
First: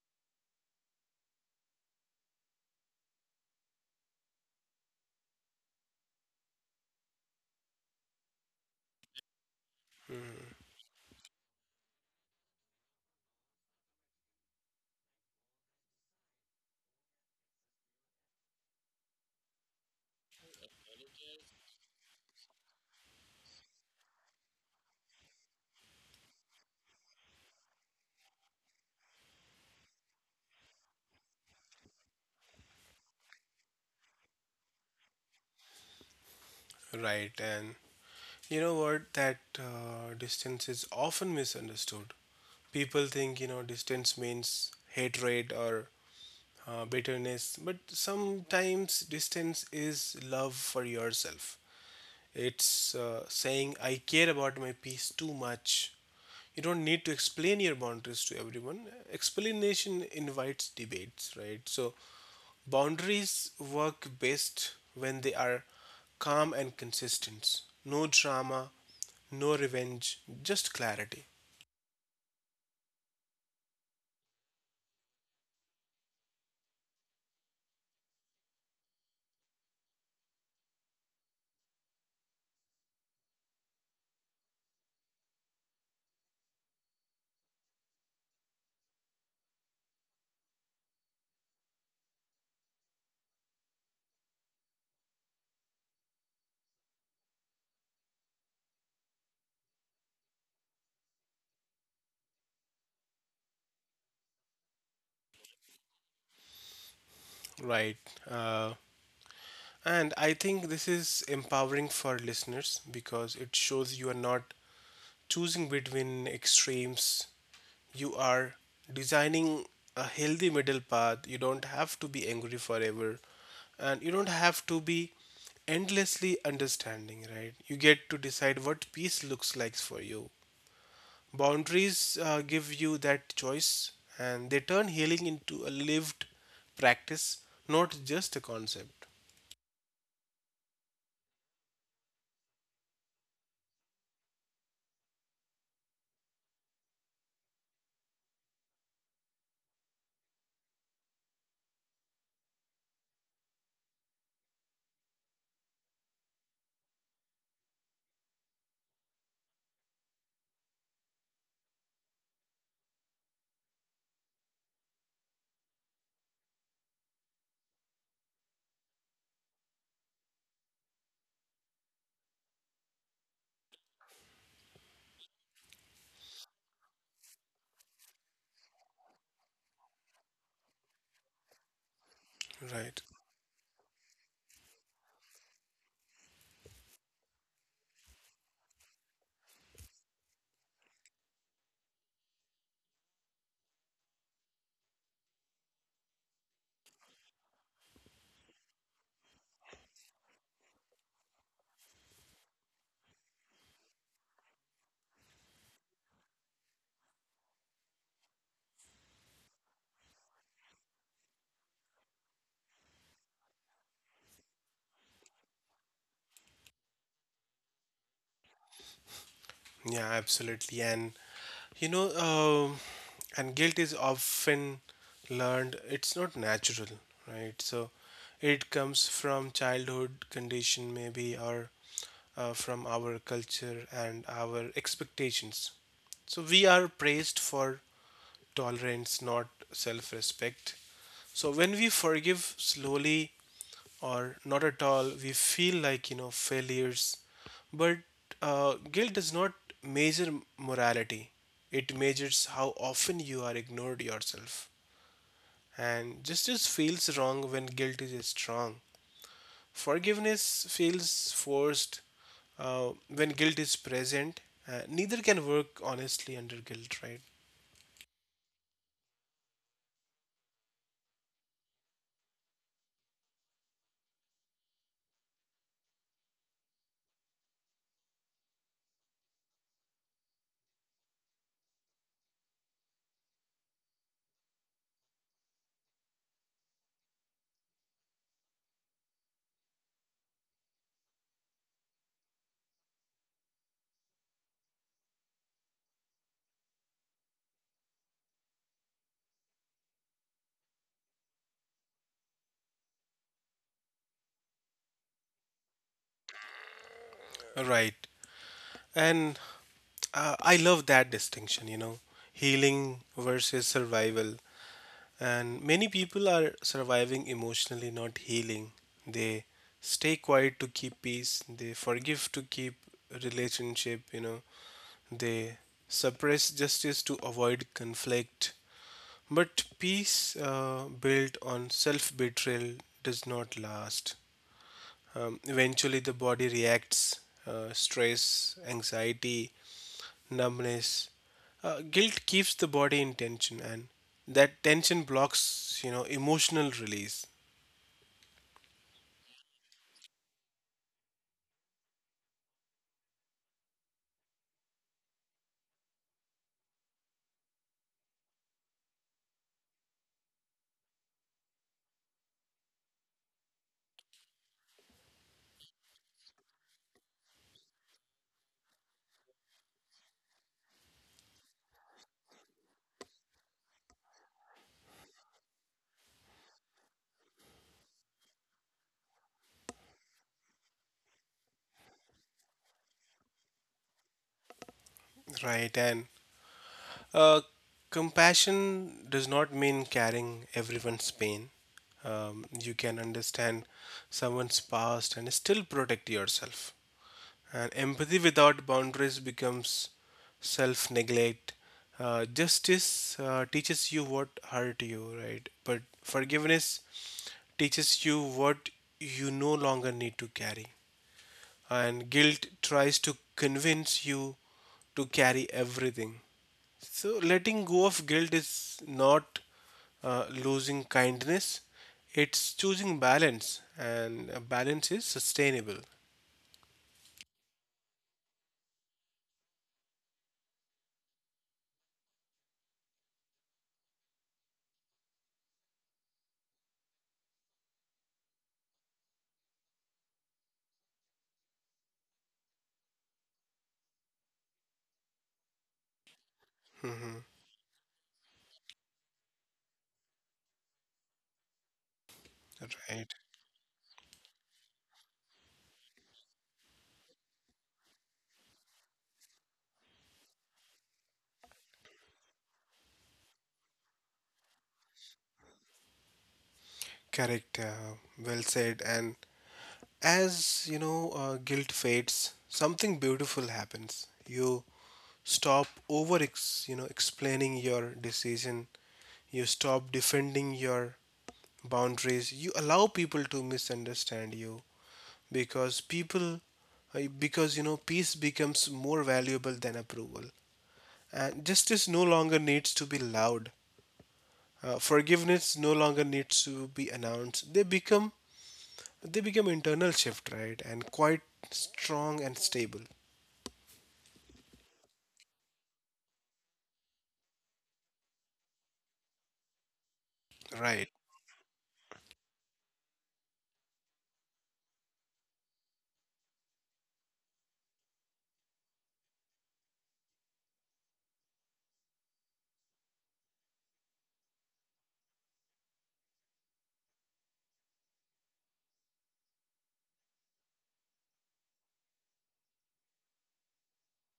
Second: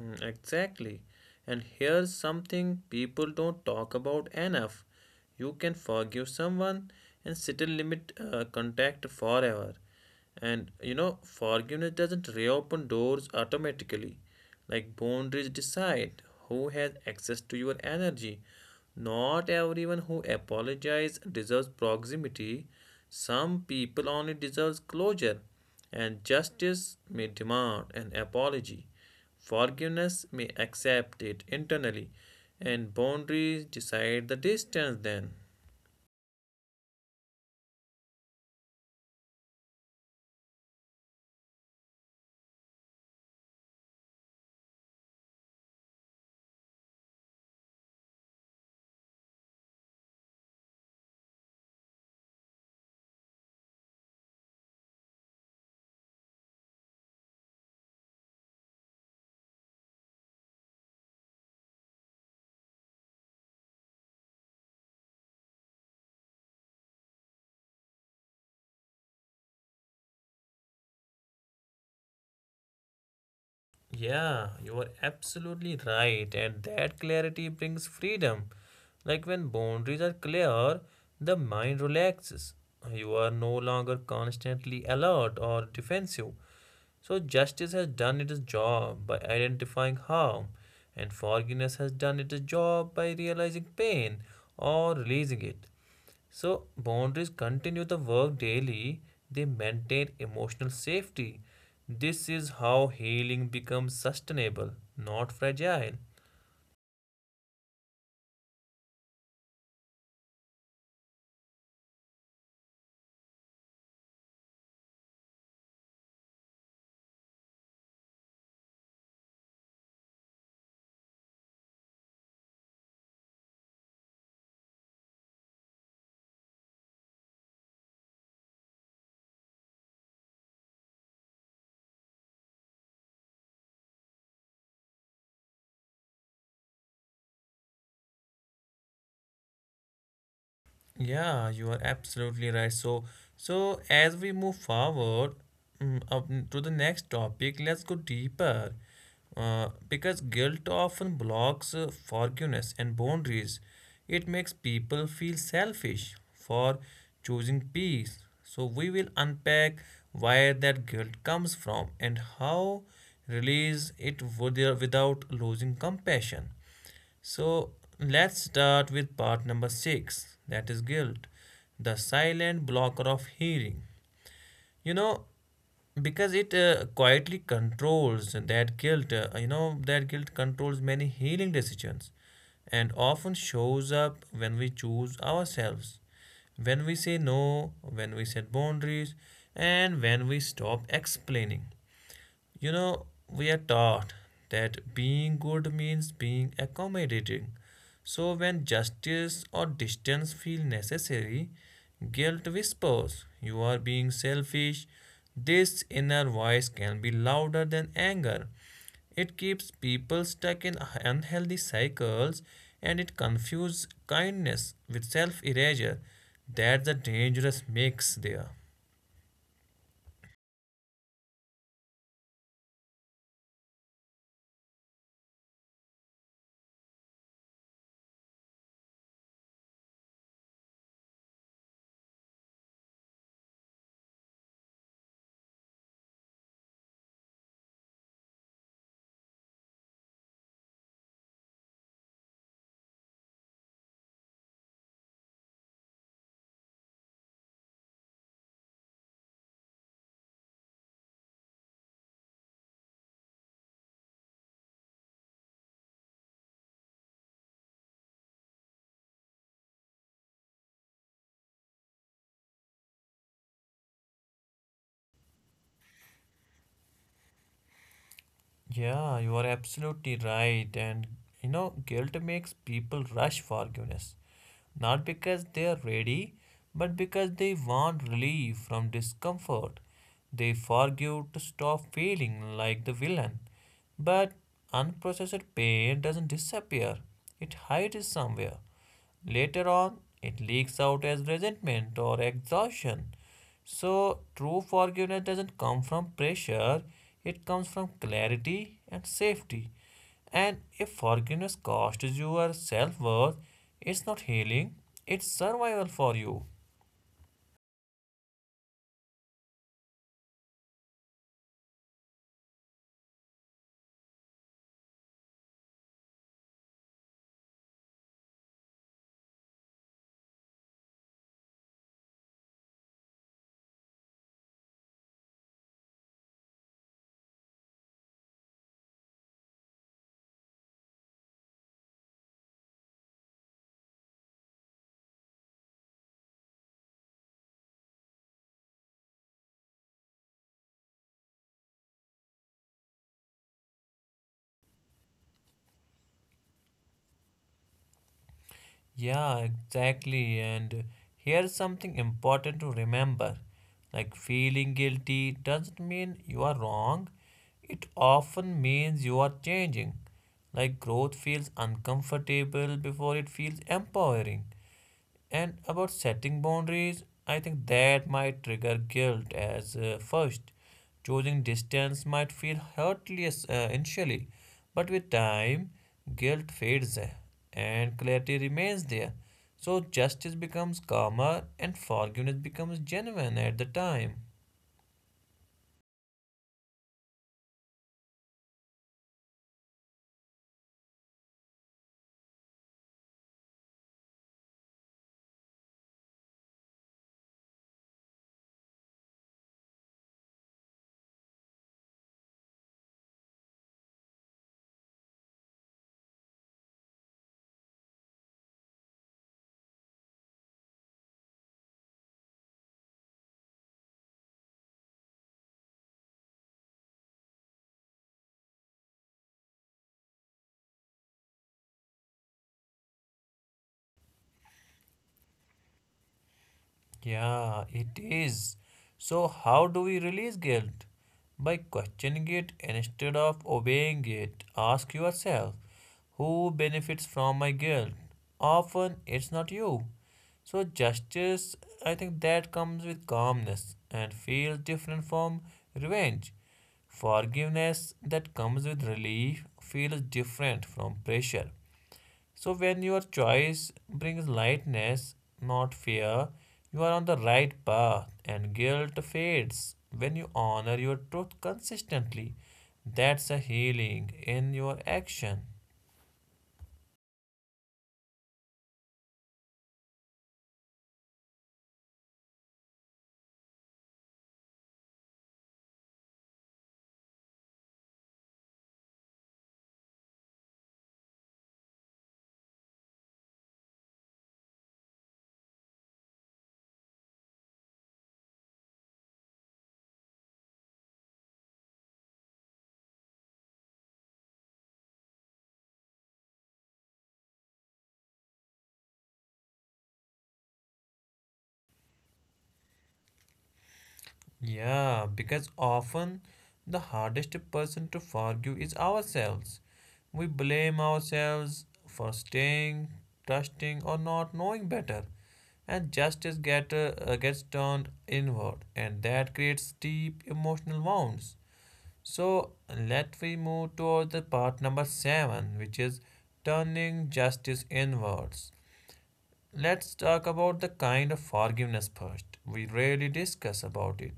[SPEAKER 1] mm, exactly. And here's something people don't talk about enough. You can forgive someone and still limit uh, contact forever. And you know, forgiveness doesn't reopen doors automatically. Like boundaries decide who has access to your energy, not everyone who apologizes deserves proximity. Some people only deserve closure, and justice may demand an apology. Forgiveness may accept it internally, and boundaries decide the distance then.
[SPEAKER 2] right? And you know what? That uh, distance is often misunderstood. People think, you know, distance means hatred or uh, bitterness, but sometimes distance is love for yourself. It's uh, saying, I care about my peace too much. You don't need to explain your boundaries to everyone. Explanation invites debates, right? So boundaries work best when they are calm and consistent. No drama, no revenge, just clarity.
[SPEAKER 1] Yeah, you are absolutely right, and that clarity brings freedom. Like when boundaries are clear, the mind relaxes. You are no longer constantly alert or defensive. So, justice has done its job by identifying harm, and forgiveness has done its job by realizing pain or releasing it. So, boundaries continue the work daily, they maintain emotional safety. This is how healing becomes sustainable, not fragile.
[SPEAKER 2] Right. Uh, and I think this is empowering for listeners because it shows you are not choosing between extremes. You are designing a healthy middle path. You don't have to be angry forever, and you don't have to be endlessly understanding, right? You get to decide what peace looks like for you. Boundaries uh, give you that choice, and they turn healing into a lived practice, not just a concept.
[SPEAKER 1] Yeah, you are absolutely right. So, so as we move forward mm, up to the next topic, let's go deeper. Uh, because guilt often blocks uh, forgiveness and boundaries. It makes people feel selfish for choosing peace. So, we will unpack where that guilt comes from and how release it with- uh, without losing compassion. So let's start with part number six that is guilt, the silent blocker of hearing. You know, because it uh, quietly controls that guilt, uh, you know, that guilt controls many healing decisions and
[SPEAKER 2] Right.
[SPEAKER 1] often shows up when we choose ourselves, when we say no, when we set boundaries, and when we stop explaining. You know, we are taught that being good means being accommodating. So when justice or distance feel necessary, guilt whispers, you are being selfish. This inner voice can be louder than anger. It keeps people stuck in unhealthy cycles and it confuses kindness with self erasure. That's a dangerous mix there.
[SPEAKER 2] Yeah, absolutely. And You know, um, and guilt is often learned, it's not natural, right? So it comes from childhood condition, maybe, or uh, from our culture and our expectations. So we are praised for tolerance, not self respect. So when we forgive slowly, or not at all, we feel like you know failures. But uh, guilt does not measure morality, it measures how often you are ignored yourself. And justice feels wrong when guilt is strong, forgiveness feels forced uh, when guilt is present. Uh, neither can work honestly under guilt, right?
[SPEAKER 1] Yeah, you are absolutely right. And you know, guilt makes people rush forgiveness, not because they are ready, but because they want relief from discomfort. They forgive to stop feeling like the villain. But unprocessed pain doesn't disappear, it hides somewhere. Later on, it leaks out as resentment or exhaustion. So, true forgiveness doesn't come from pressure, it comes from clarity and safety. And if forgiveness costs your self worth, it's not healing, it's survival for you.
[SPEAKER 2] Right, and uh, I love that distinction, you know, healing versus survival. And many people are surviving emotionally, not healing. They stay quiet to keep peace. They forgive to keep relationship, you know. They suppress justice to avoid conflict. But peace uh, built on self betrayal does not last. Um, eventually, the body reacts, uh, stress, anxiety, numbness. Uh, guilt keeps the body in tension, and that tension blocks, you know, emotional release.
[SPEAKER 1] Yeah, exactly. And here's something important to remember like feeling guilty doesn't mean you are wrong, it often means you are changing. Like growth feels uncomfortable before it feels empowering. And about setting boundaries, I think that might trigger guilt as uh, first. Choosing distance might feel hurtless uh, initially, but with time, guilt fades uh, and clarity remains there. So justice becomes calmer and forgiveness becomes genuine at the time.
[SPEAKER 2] Right, and uh, compassion does not mean carrying everyone's pain. Um, you can understand someone's past and still protect yourself. And empathy without boundaries becomes self neglect. Uh, justice uh, teaches you what hurt you, right? But forgiveness teaches you what you no longer need to carry. And guilt tries to convince you to carry everything. So, letting go of guilt is not uh, losing kindness, it's choosing balance, and uh, balance is sustainable.
[SPEAKER 1] Yeah, it is. So, how do we release guilt? By questioning it instead of obeying it. Ask yourself, who benefits from my guilt? Often it's not you. So, justice, I think that comes with calmness and feels different from revenge.
[SPEAKER 2] Hmm.
[SPEAKER 1] Forgiveness that comes with relief feels different from pressure. So when your
[SPEAKER 2] Right.
[SPEAKER 1] choice brings lightness, not fear, you are on the right path and guilt fades. When you honor your truth consistently, that's a healing in your action.
[SPEAKER 2] Correct. Uh, well said. And as you know, uh, guilt fades, something beautiful happens. You stop over, ex- you know, explaining your decision. You stop defending your boundaries. You allow people to misunderstand you because people Uh, because you know peace becomes more valuable than approval, and justice no longer needs to be loud. Uh, forgiveness no longer needs to be announced. They become they become internal shift, right, and quite strong and stable.
[SPEAKER 1] Yeah, because often the hardest person to forgive is ourselves. We blame
[SPEAKER 2] Right.
[SPEAKER 1] ourselves for staying, trusting, or not knowing better, and justice get, uh, gets turned inward, and that creates deep emotional wounds. So let we move towards the part number seven, which is turning justice inwards. Let's talk about the kind of forgiveness first. We rarely discuss about it.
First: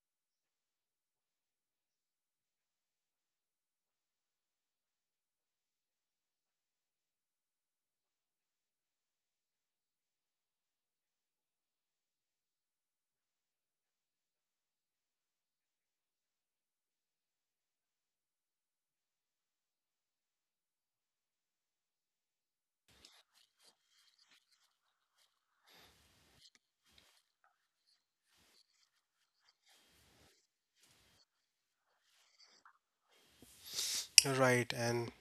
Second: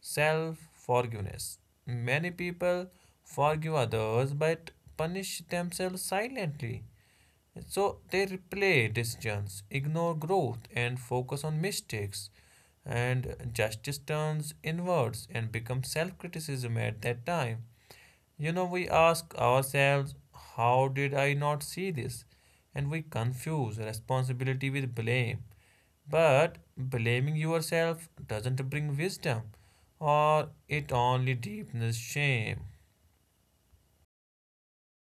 [SPEAKER 1] Self forgiveness. Many people forgive others but punish themselves silently. So they replay decisions, ignore growth, and focus on mistakes. And justice turns inwards and becomes self criticism at that time. You know, we ask ourselves, how did I not see this? And we confuse responsibility with blame. But blaming yourself doesn't bring wisdom, or it only deepens shame.
[SPEAKER 2] Right. And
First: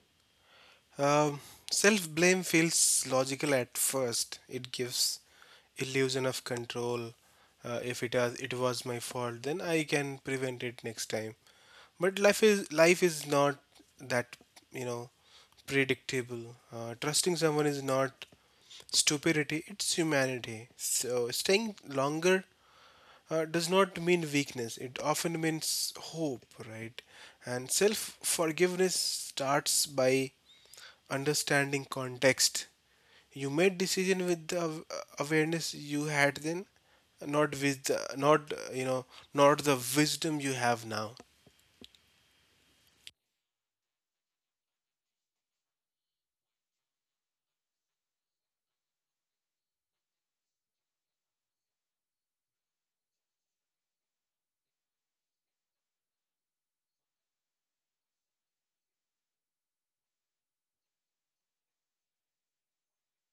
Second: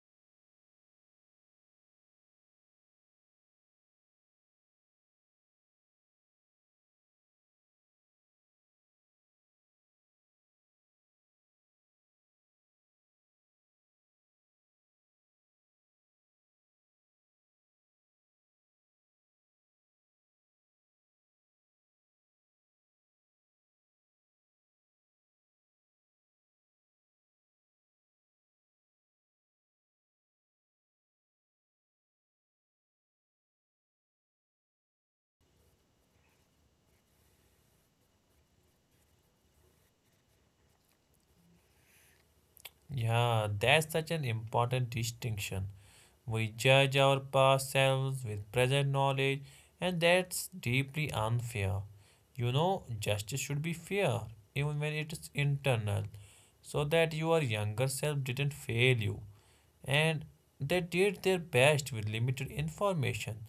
[SPEAKER 2] Um, self blame feels logical at first. It gives illusion of control. Uh, if it has, it was my fault, then I can prevent it next time. But life is life is not that, you know, predictable. Uh, trusting someone is not stupidity; it's humanity. So staying longer uh, does not mean weakness. It often means hope, right? And self forgiveness starts by understanding context. You made decision with the awareness you had then, not with the, not uh, you know not the wisdom you have now.
[SPEAKER 1] Yeah, that's such an important distinction. We judge our past selves with present knowledge, and that's deeply unfair. You know, justice should be fair, even when it is internal, so that your younger self didn't fail you and they did their best with limited information.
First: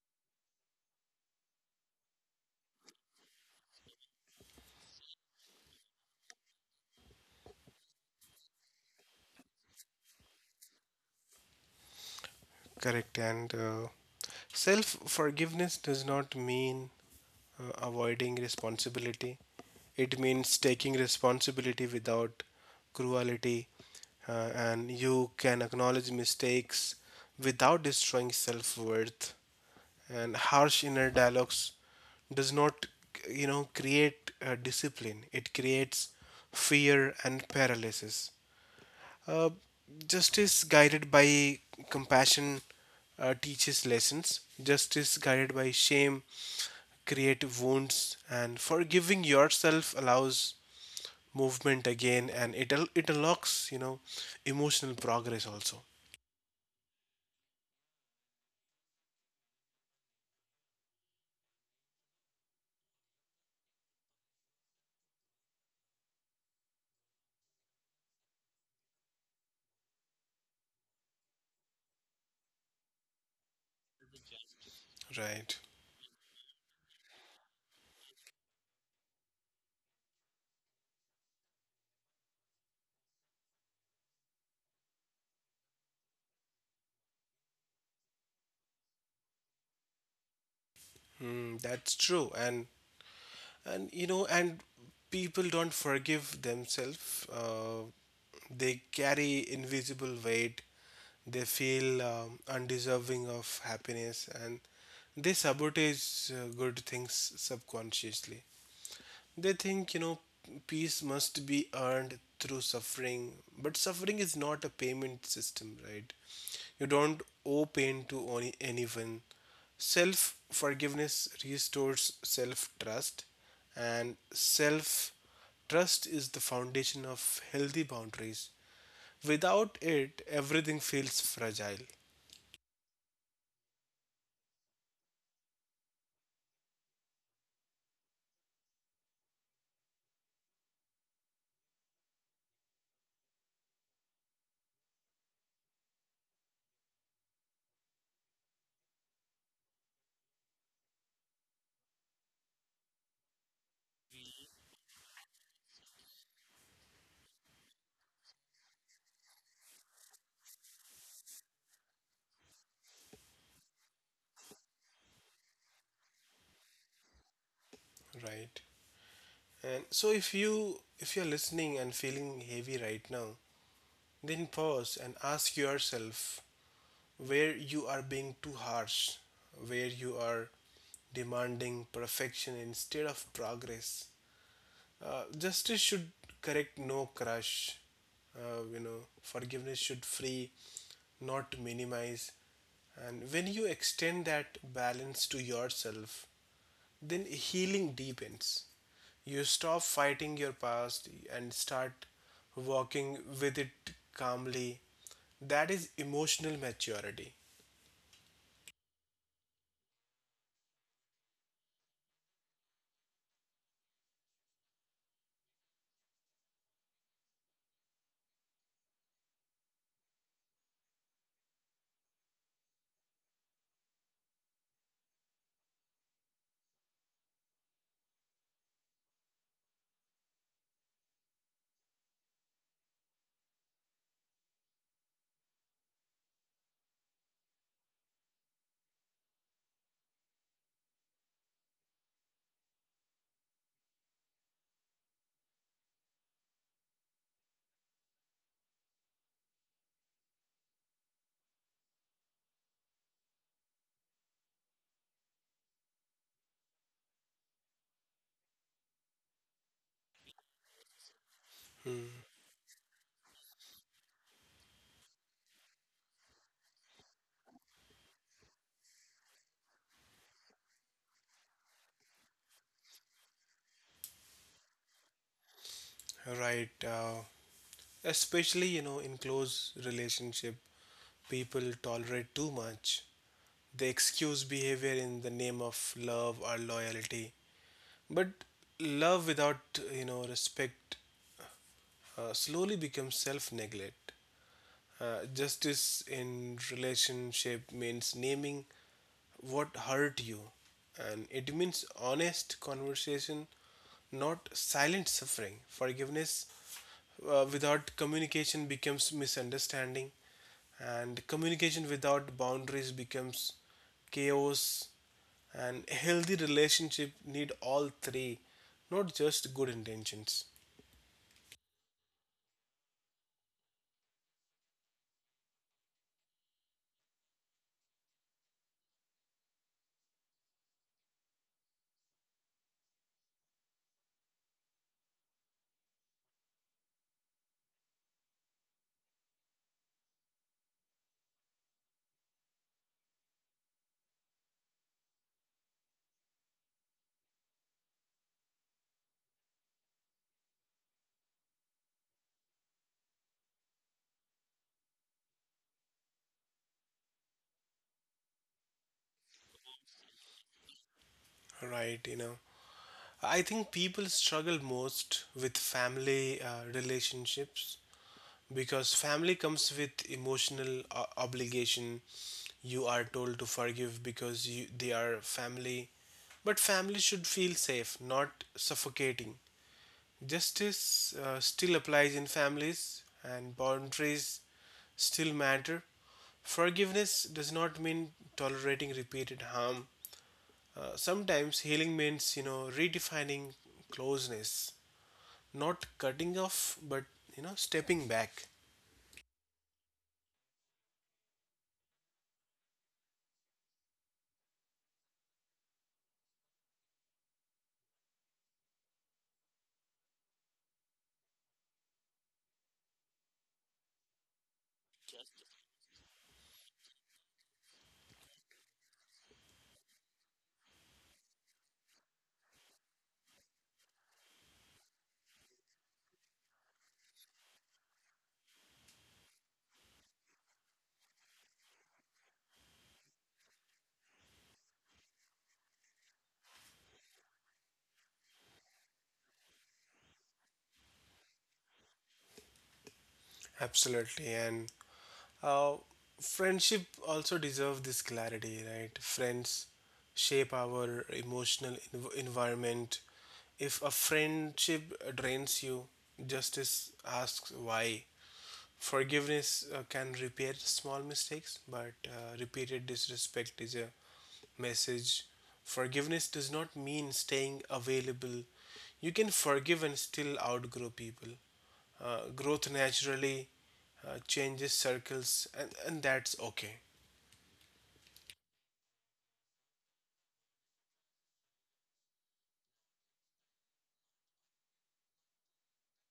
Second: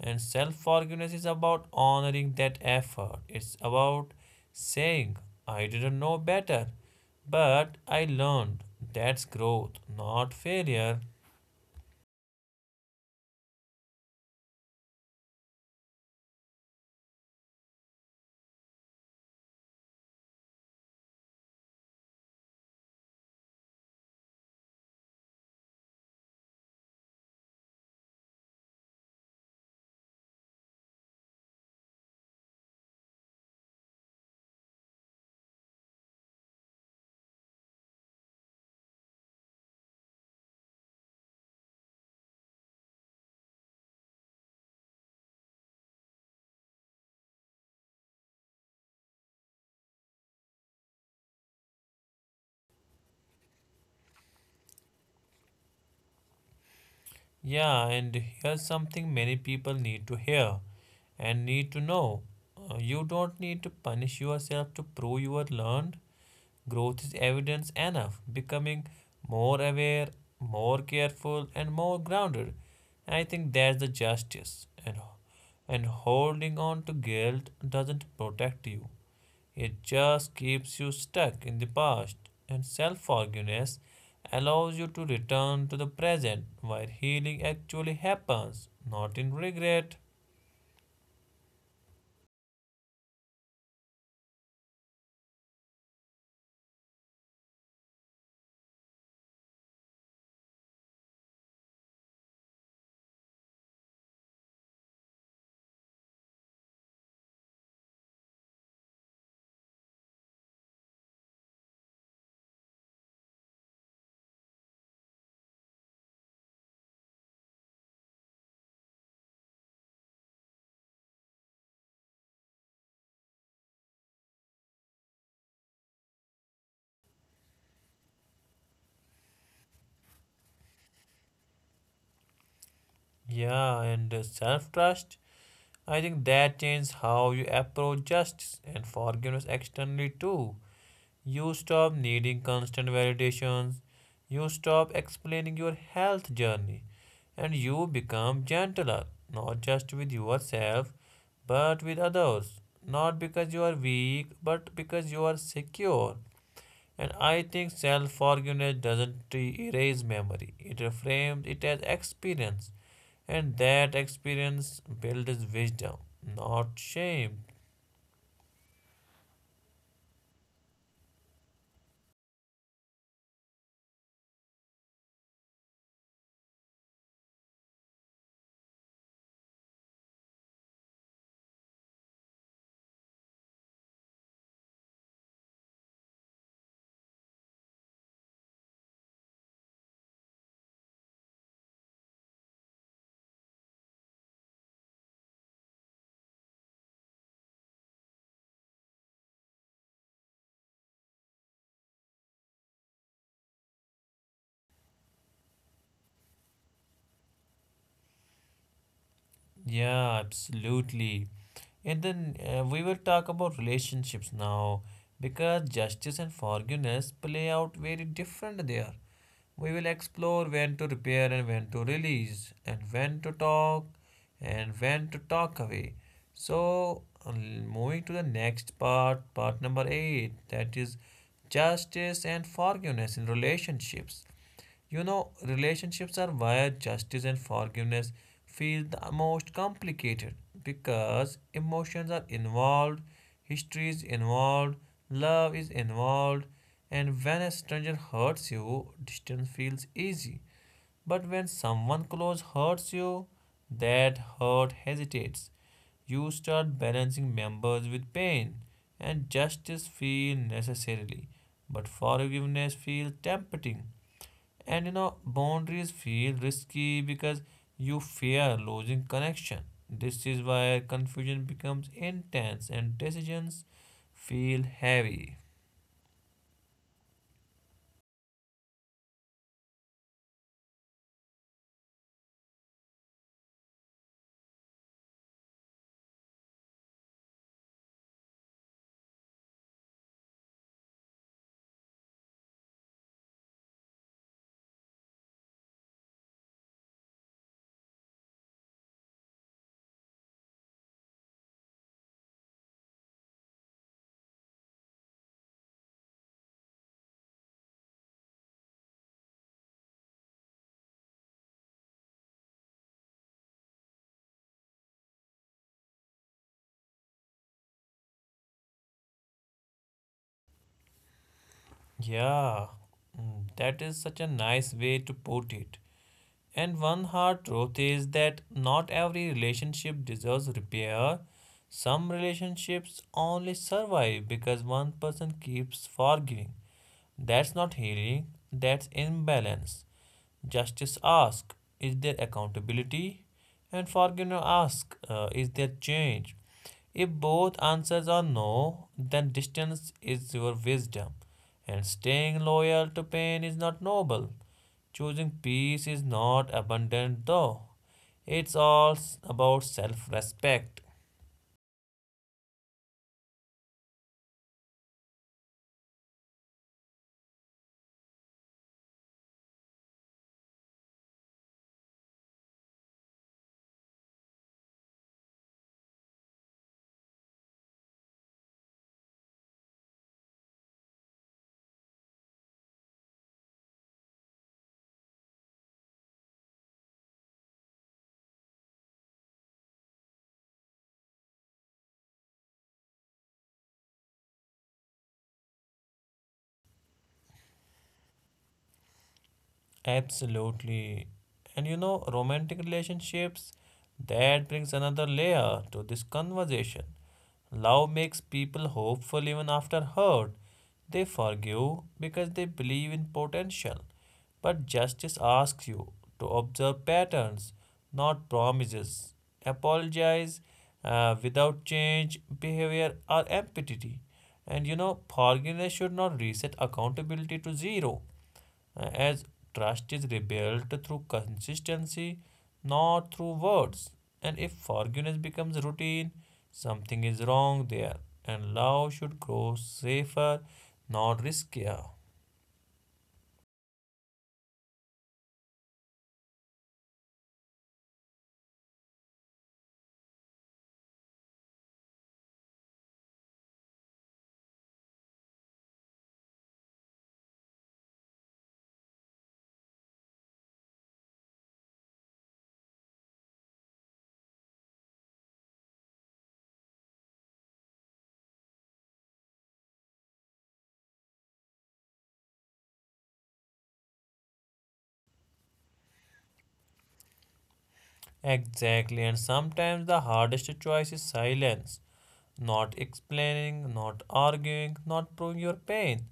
[SPEAKER 1] And self forgiveness is about honoring that effort. It's about saying, I didn't know better, but I learned. That's growth, not failure.
[SPEAKER 2] Correct. And uh, self forgiveness does not mean uh, avoiding responsibility. It means taking responsibility without cruelty, uh, and you can acknowledge mistakes without destroying self worth. And harsh inner dialogues does not you know create uh, discipline, it creates fear and paralysis. uh, Justice guided by compassion uh, teaches lessons, justice guided by shame creates wounds, and forgiving yourself allows movement again, and it it unlocks, you know, emotional progress also,
[SPEAKER 1] Yeah, and here's something many people need to hear and need to know. Uh, You don't need to punish yourself to prove you are learned. Growth is evidence enough, becoming more aware, more careful, and more grounded. I think that's the justice. And,
[SPEAKER 2] right?
[SPEAKER 1] and holding on to guilt doesn't protect you, it just keeps you stuck in the past. And self forgiveness allows you to return to the present where healing actually happens, not in regret.
[SPEAKER 2] Mm, that's true. and and you know and people don't forgive themselves, uh, they carry invisible weight. They feel um, undeserving of happiness, and they sabotage uh, good things subconsciously. They think, you know, peace must be earned through suffering, but suffering is not a payment system, right? You don't owe pain to any anyone. Self forgiveness restores self trust, and self trust is the foundation of healthy boundaries. Without it, everything feels fragile,
[SPEAKER 1] Yeah, and self trust I think that changes how you approach justice and forgiveness externally too. You stop needing constant validations, you stop explaining your health journey, and you become gentler, not just with yourself, but with others. Not because you are weak, but because you are secure. And I think self forgiveness doesn't erase memory, it reframes it as experience. And that experience builds wisdom, not shame.
[SPEAKER 2] right? And so if you if you're listening and feeling heavy right now, then pause and ask yourself where you are being too harsh, where you are demanding perfection instead of progress. Uh, justice should correct, no crush. Uh, you know, forgiveness should free, not minimize. And when you extend that balance to yourself, then healing deepens. You stop fighting your past and start walking with it calmly. That is emotional maturity.
[SPEAKER 1] Yeah, absolutely. And then uh, we will talk about relationships now because justice and forgiveness play out very different there. We will explore when to repair and when to release, and when to talk and when to talk away. So, um, moving to the next part, part number eight, that is justice and forgiveness in relationships. You know, relationships are where justice and forgiveness feel the most complicated because emotions are involved, history is involved, love is involved, and when a stranger hurts you, distance feels easy. But when someone close hurts you, that hurt hesitates. You start balancing members with pain, and justice feels necessarily, but forgiveness feels tempting. And you know, boundaries feel risky because you fear losing connection. This is why confusion becomes intense and decisions feel heavy.
[SPEAKER 2] Right. Uh, especially, you know, in close relationship, people tolerate too much. They excuse behavior in the name of love or loyalty. But love without, you know, respect uh, slowly becomes self-neglect. Uh, justice in relationship means naming what hurt you, and it means honest conversation, not silent suffering. Forgiveness uh, without communication becomes misunderstanding, and communication without boundaries becomes chaos. And healthy relationship need all three, not just good intentions.
[SPEAKER 1] Yeah, mm, that is such a nice way to put it. And one hard truth is that not every relationship deserves repair. Some relationships only survive because one person keeps forgiving. That's not healing, that's imbalance. Justice asks, is there accountability? And forgiveness asks, uh, is there change? If both answers are no, then distance is your wisdom, and staying loyal to pain is not noble. Choosing peace is not abundant, though. It's all s- about self respect.
[SPEAKER 2] Right, you know. I think people struggle most with family uh, relationships because family comes with emotional uh, obligation. You are told to forgive because you, they are family. But family should feel safe, not suffocating. Justice uh, still applies in families, and boundaries still matter. Forgiveness does not mean tolerating repeated harm. Uh, sometimes healing means, you know, redefining closeness, not cutting off, but, you know, stepping back.
[SPEAKER 1] Absolutely. And you know, romantic relationships, that brings another layer to this conversation. Love makes people hopeful even after hurt. They forgive because they believe in potential. But justice asks you to observe patterns, not promises. Apologize uh, without change, behavior, or empathy. And you know, forgiveness should not reset accountability to zero uh, as trust is rebuilt through consistency, not through words. And if forgiveness becomes routine, something is wrong there. And love should grow safer, not riskier.
[SPEAKER 2] Absolutely. And uh, friendship also deserve this clarity, right? Friends shape our emotional env- environment. If a friendship drains you, justice asks why. Forgiveness uh, can repair small mistakes, but uh, repeated disrespect is a message. Forgiveness does not mean staying available. You can forgive and still outgrow people. Uh, growth naturally uh, changes circles, and, and that's okay.
[SPEAKER 1] Exactly, and sometimes the hardest choice is silence. Not explaining, not arguing, not proving your pain.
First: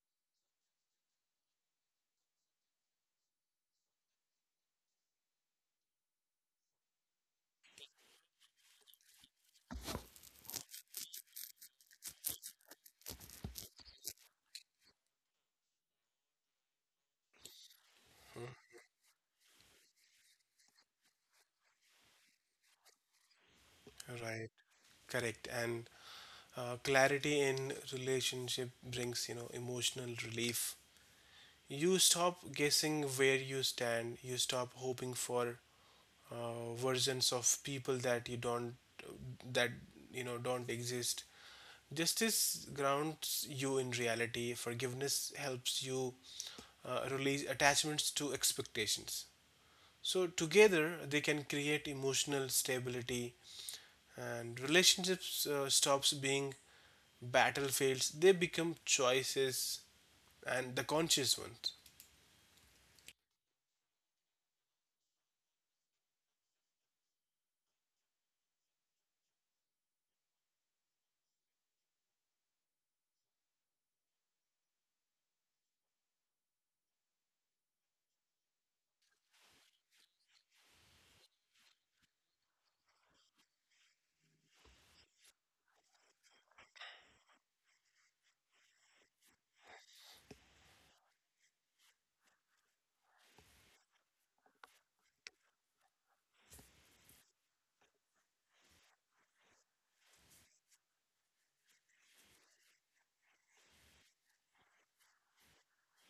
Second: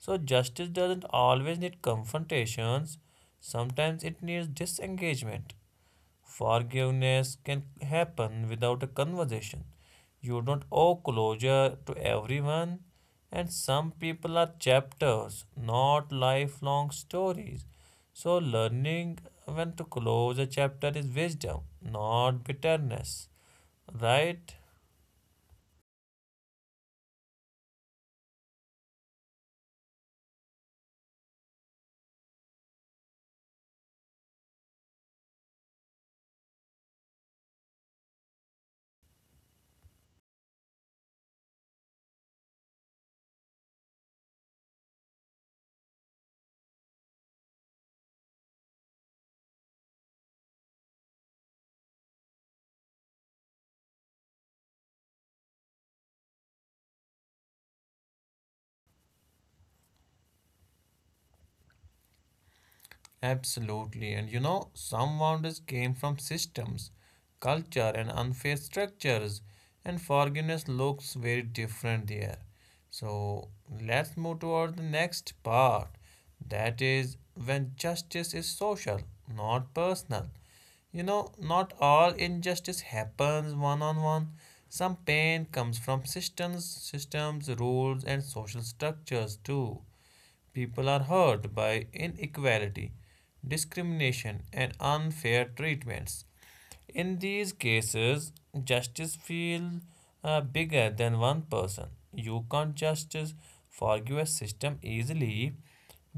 [SPEAKER 1] So, justice doesn't always need confrontations, sometimes it needs disengagement. Forgiveness can happen without a conversation. You don't owe closure to everyone, and some people are chapters, not lifelong stories. So, learning when to close a chapter is wisdom, not bitterness, right?
[SPEAKER 2] Right, correct. And uh, clarity in relationship brings, you know, emotional relief. You stop guessing where you stand. You stop hoping for uh, versions of people that you don't, that you know, don't exist. Justice grounds you in reality. Forgiveness helps you uh, release attachments to expectations. So, together, they can create emotional stability, and relationships uh, stops being battlefields. They become choices, and the conscious ones.
[SPEAKER 1] Absolutely. And you know, some boundaries came from systems, culture, and unfair structures, and forgiveness looks very different there. So let's move toward the next part. That is when justice is social, not personal. You know, not all injustice happens one on one. Some pain comes from systems, systems, rules, and social structures too. People are hurt by inequality, discrimination, and unfair treatments. In these cases, justice feels uh, bigger than one person. You can't just forgive a system easily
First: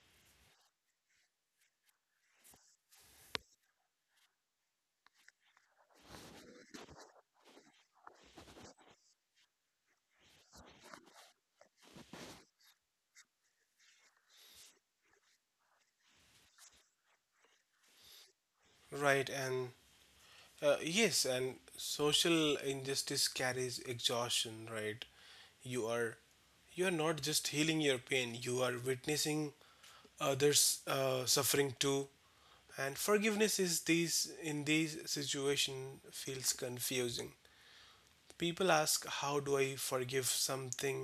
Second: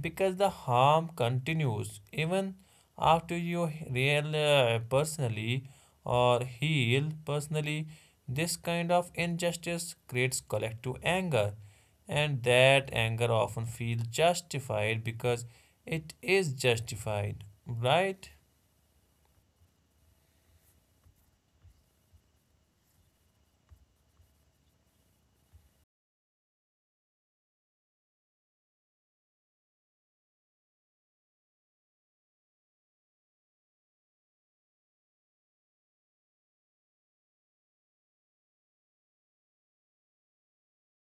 [SPEAKER 1] because the harm continues even after you heal uh, personally or heal personally. This kind of injustice creates collective anger, and that anger often feels justified because it is justified, right?
[SPEAKER 2] Right, and uh, yes, and social injustice carries exhaustion, right? You are you are not just healing your pain, you are witnessing others uh, suffering too. And forgiveness is these in these situation feels confusing. People ask, how do I forgive something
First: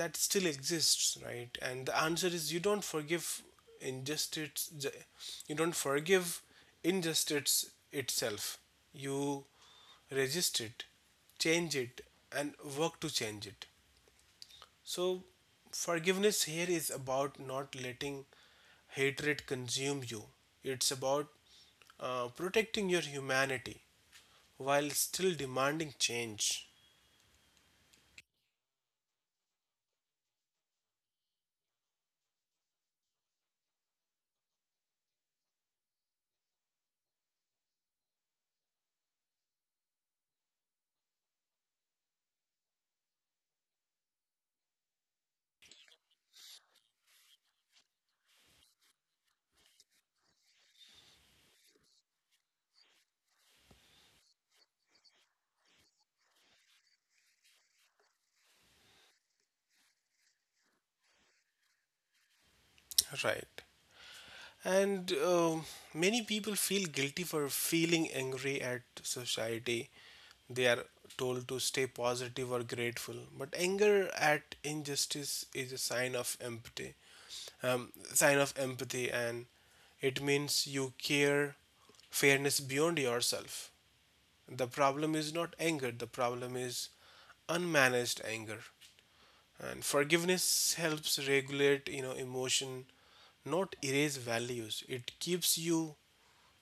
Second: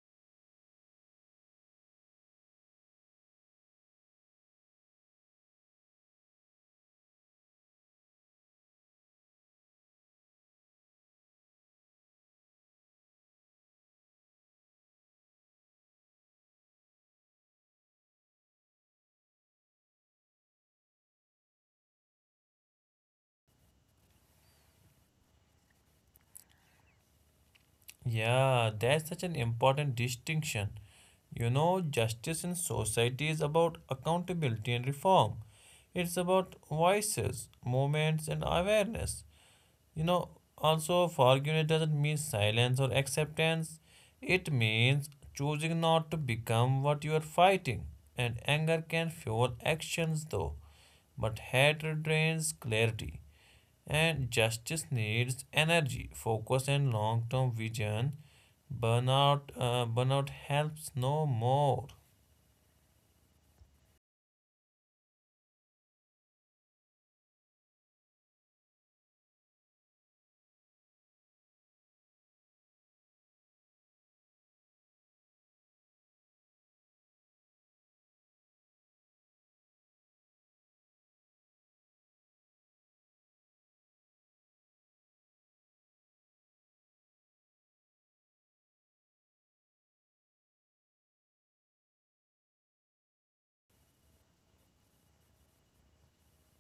[SPEAKER 2] that still exists? Right, and the answer is you don't forgive injustice, you don't forgive injustice itself you resist it, change it, and work to change it. So forgiveness here is about not letting hatred consume you. It's about uh, protecting your humanity while still demanding change.
[SPEAKER 1] Yeah, that's such an important distinction. You know, justice in society is about accountability and reform. It's about voices, movements, and awareness. You know, also, forgiveness doesn't mean silence or acceptance. It means choosing not to become what you are fighting. And anger can fuel actions, though, but hatred drains clarity. And justice needs energy, focus, and long term vision. Burnout, uh, burnout helps no more.
[SPEAKER 2] Right. And um many people feel guilty for feeling angry at society. They are told to stay positive or grateful, but anger at injustice is a sign of empathy. Um, sign of empathy, and it means you care fairness beyond yourself. The problem is not anger, the problem is unmanaged anger. And forgiveness helps regulate, you know, emotion, not erase values. It keeps you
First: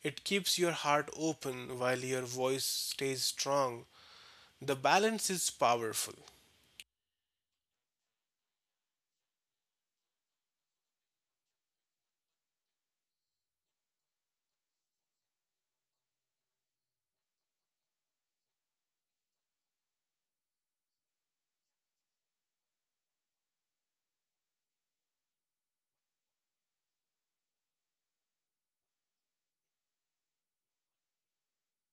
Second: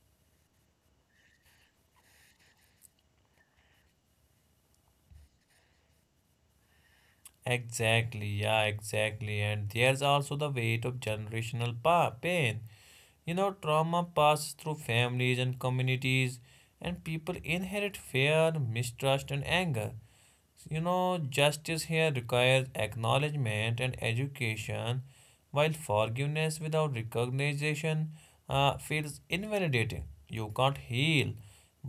[SPEAKER 2] it keeps your heart open while your voice stays strong. The balance is powerful.
[SPEAKER 1] Exactly, yeah, exactly. And there's also the weight of generational pa- pain. You know, trauma passes through families and communities, and people inherit fear, mistrust, and anger. You know, justice here requires acknowledgement and education, while forgiveness without recognition uh, feels invalidating. You can't heal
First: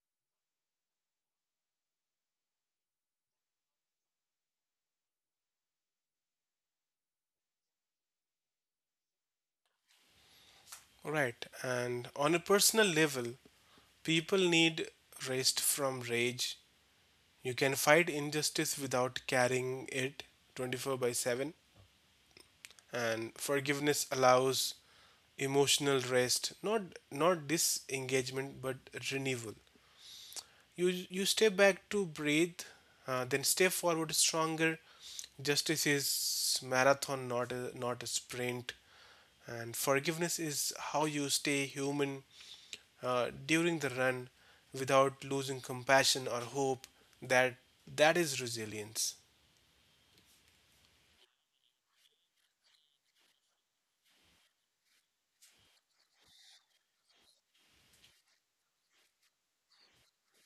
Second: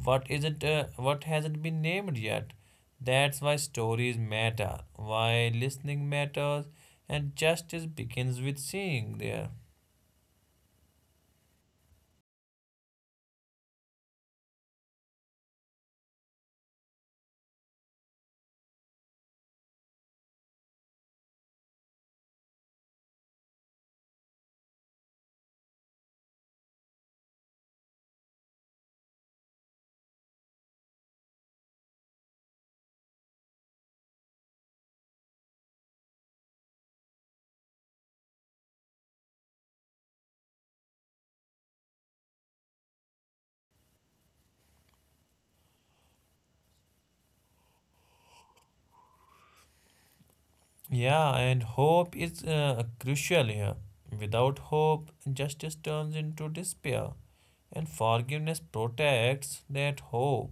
[SPEAKER 1] what isn't uh, what hasn't been named yet. That's why stories matter, why listening matters, and justice begins with seeing there.
[SPEAKER 2] Right. And on a personal level, people need rest from rage. You can fight injustice without carrying it twenty-four by seven. And forgiveness allows emotional rest, not not disengagement, but renewal. You you step back to breathe, uh, then step forward stronger. Justice is marathon, not a, not a sprint, and forgiveness is how you stay human uh, during the run without losing compassion or hope. That that is resilience.
[SPEAKER 1] Yeah, and hope is uh, crucial here. Without hope, justice turns into despair, and forgiveness protects that hope.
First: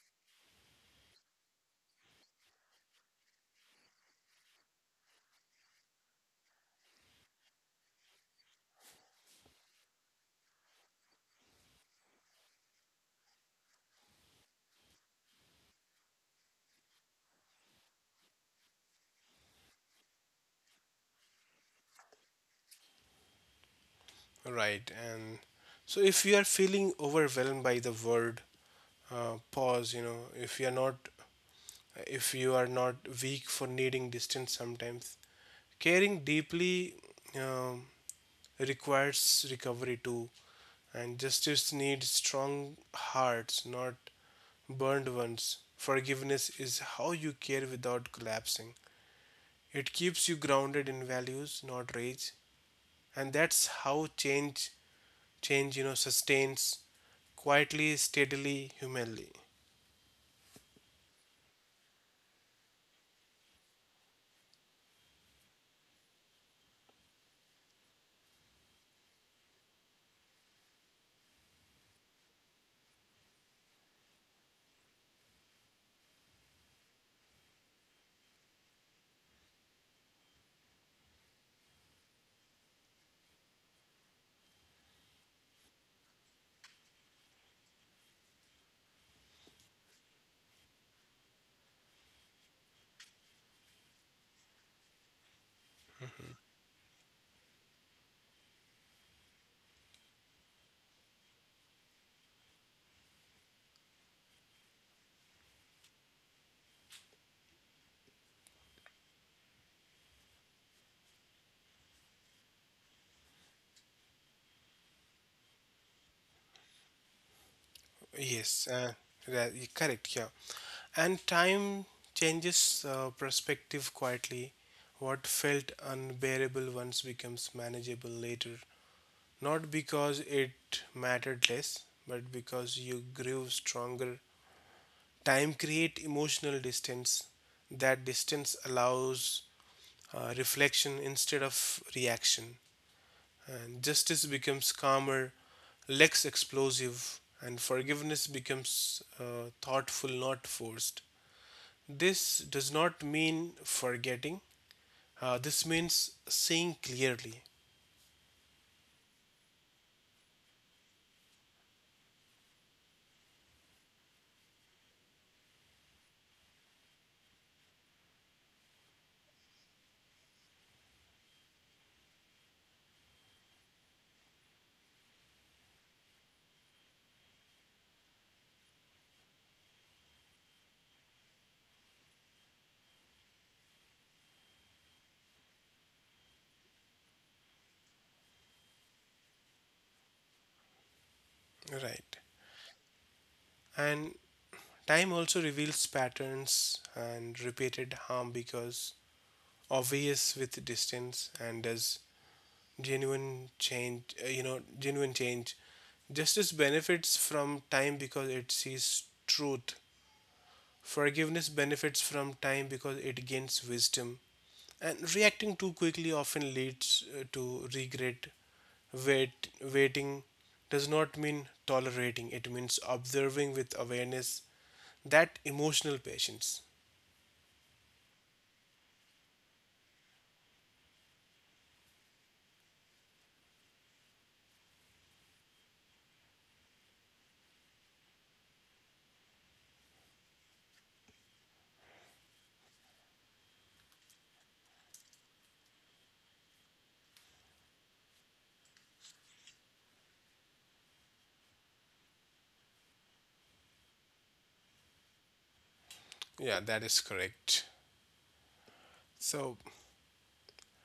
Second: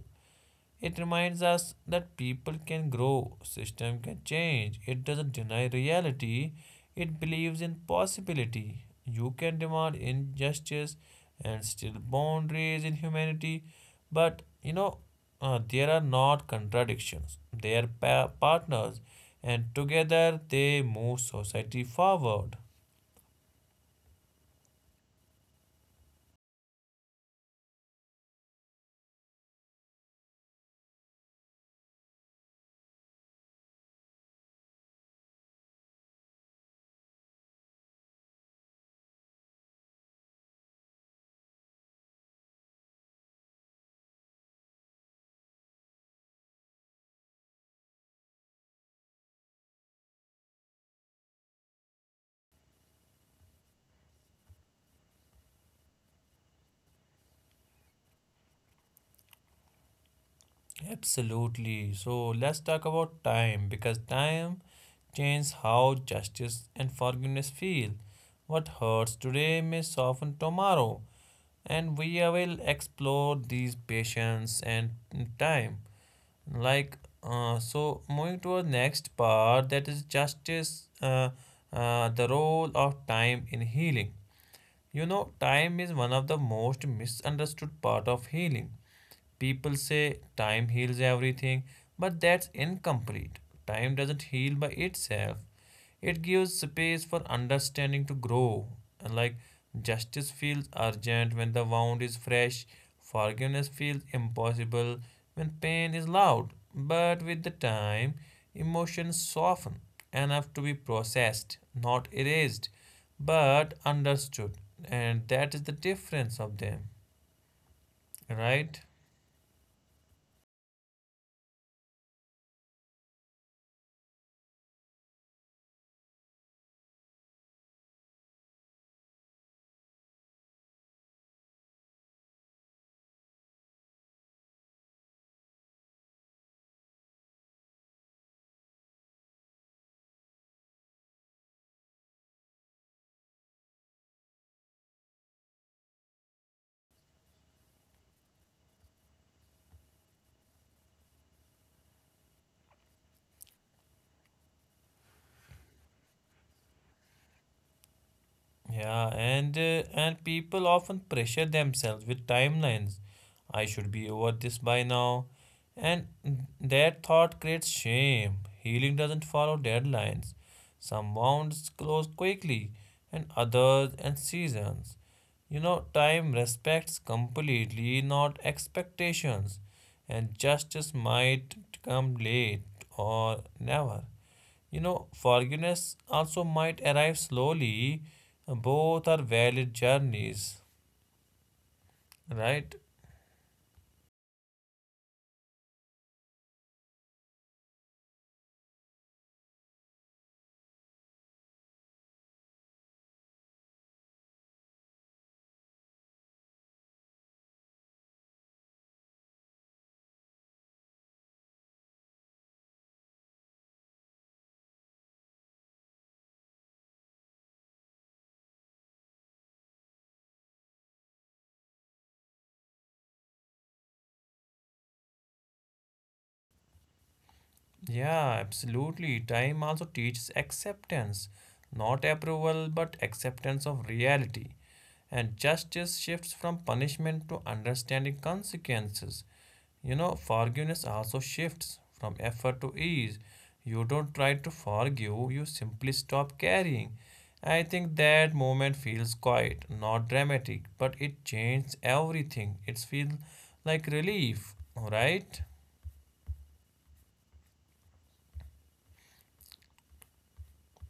[SPEAKER 1] It reminds us that people can grow, system can change. It doesn't deny reality. It believes in possibility. You can demand injustice and still boundaries in humanity, but you know uh, there are not contradictions. They are pa- partners, and together they move society forward.
[SPEAKER 2] Right, and so if you are feeling overwhelmed by the world, uh, pause. You know, if you're not if you are not weak for needing distance sometimes, caring deeply um, requires recovery too. And justice needs strong hearts, not burned ones. Forgiveness is how you care without collapsing, it keeps you grounded in values, not rage. And that's how change change, you know, sustains, quietly, steadily, humanly.
[SPEAKER 1] Absolutely. So let's talk about time because time changes how justice and forgiveness feel. What hurts today may soften tomorrow. And we will explore these patience and time. Like, uh, so moving to our next part that is justice, uh, uh, the role of time in healing. You know, time is one of the most misunderstood part of healing. People say time heals everything, but that's incomplete. Time doesn't heal by itself. It gives space for understanding to grow. And like justice feels urgent when the wound is fresh, forgiveness feels impossible when pain is loud. But with the time, emotions soften enough to be processed, not erased, but understood. And that is the difference of them,
[SPEAKER 2] Yes,
[SPEAKER 1] right?
[SPEAKER 2] uh, ra- y- correct. Yeah, and time changes uh, perspective quietly. What felt unbearable once becomes manageable later, not because it mattered less, but because you grew stronger. Time create emotional distance. That distance allows uh, reflection instead of reaction, and justice becomes calmer, less explosive, and forgiveness becomes uh, thoughtful, not forced. This does not mean forgetting, uh, this means seeing clearly,
[SPEAKER 1] Yeah, and uh, and people often pressure themselves with timelines. I should be over this by now. And that thought creates shame. Healing doesn't follow deadlines. Some wounds close quickly, and others and seasons. You know, time respects completely, not expectations. And justice might come late or never. You know, forgiveness also might arrive slowly. Both are valid journeys,
[SPEAKER 2] right?
[SPEAKER 1] right?
[SPEAKER 2] And time also reveals patterns and repeated harm because obvious with distance, and does genuine change uh, you know genuine change justice benefits from time because it sees truth. Forgiveness benefits from time because it gains wisdom, and reacting too quickly often leads uh, to regret. Wait, waiting does not mean tolerating, it means observing with awareness, that emotional patience.
[SPEAKER 1] Yeah, absolutely. Time also teaches acceptance, not approval, but acceptance of reality. And justice shifts from punishment to understanding consequences. You know, forgiveness also shifts from effort to ease. You don't try to forgive, you simply stop carrying. I think that moment feels quiet, not dramatic, but it changes everything. It feels like relief, right?
[SPEAKER 2] Yeah, that is correct. So,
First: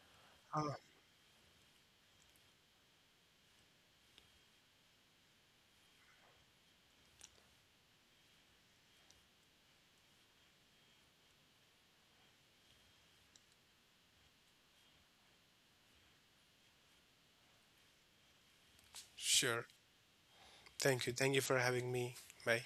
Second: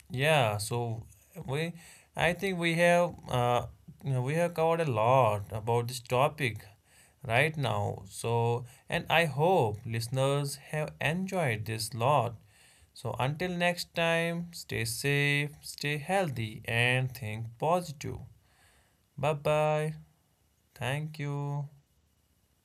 [SPEAKER 1] Yeah,
[SPEAKER 2] ah,
[SPEAKER 1] so we, I think we have, uh, you know, we have covered a lot about this topic right now. So, and I hope listeners have enjoyed this lot. So, until next time, stay safe, stay healthy, and think positive. Bye
[SPEAKER 2] sure.
[SPEAKER 1] bye.
[SPEAKER 2] Thank you.
[SPEAKER 1] Thank
[SPEAKER 2] Thank you for
[SPEAKER 1] you.
[SPEAKER 2] having me. Bye.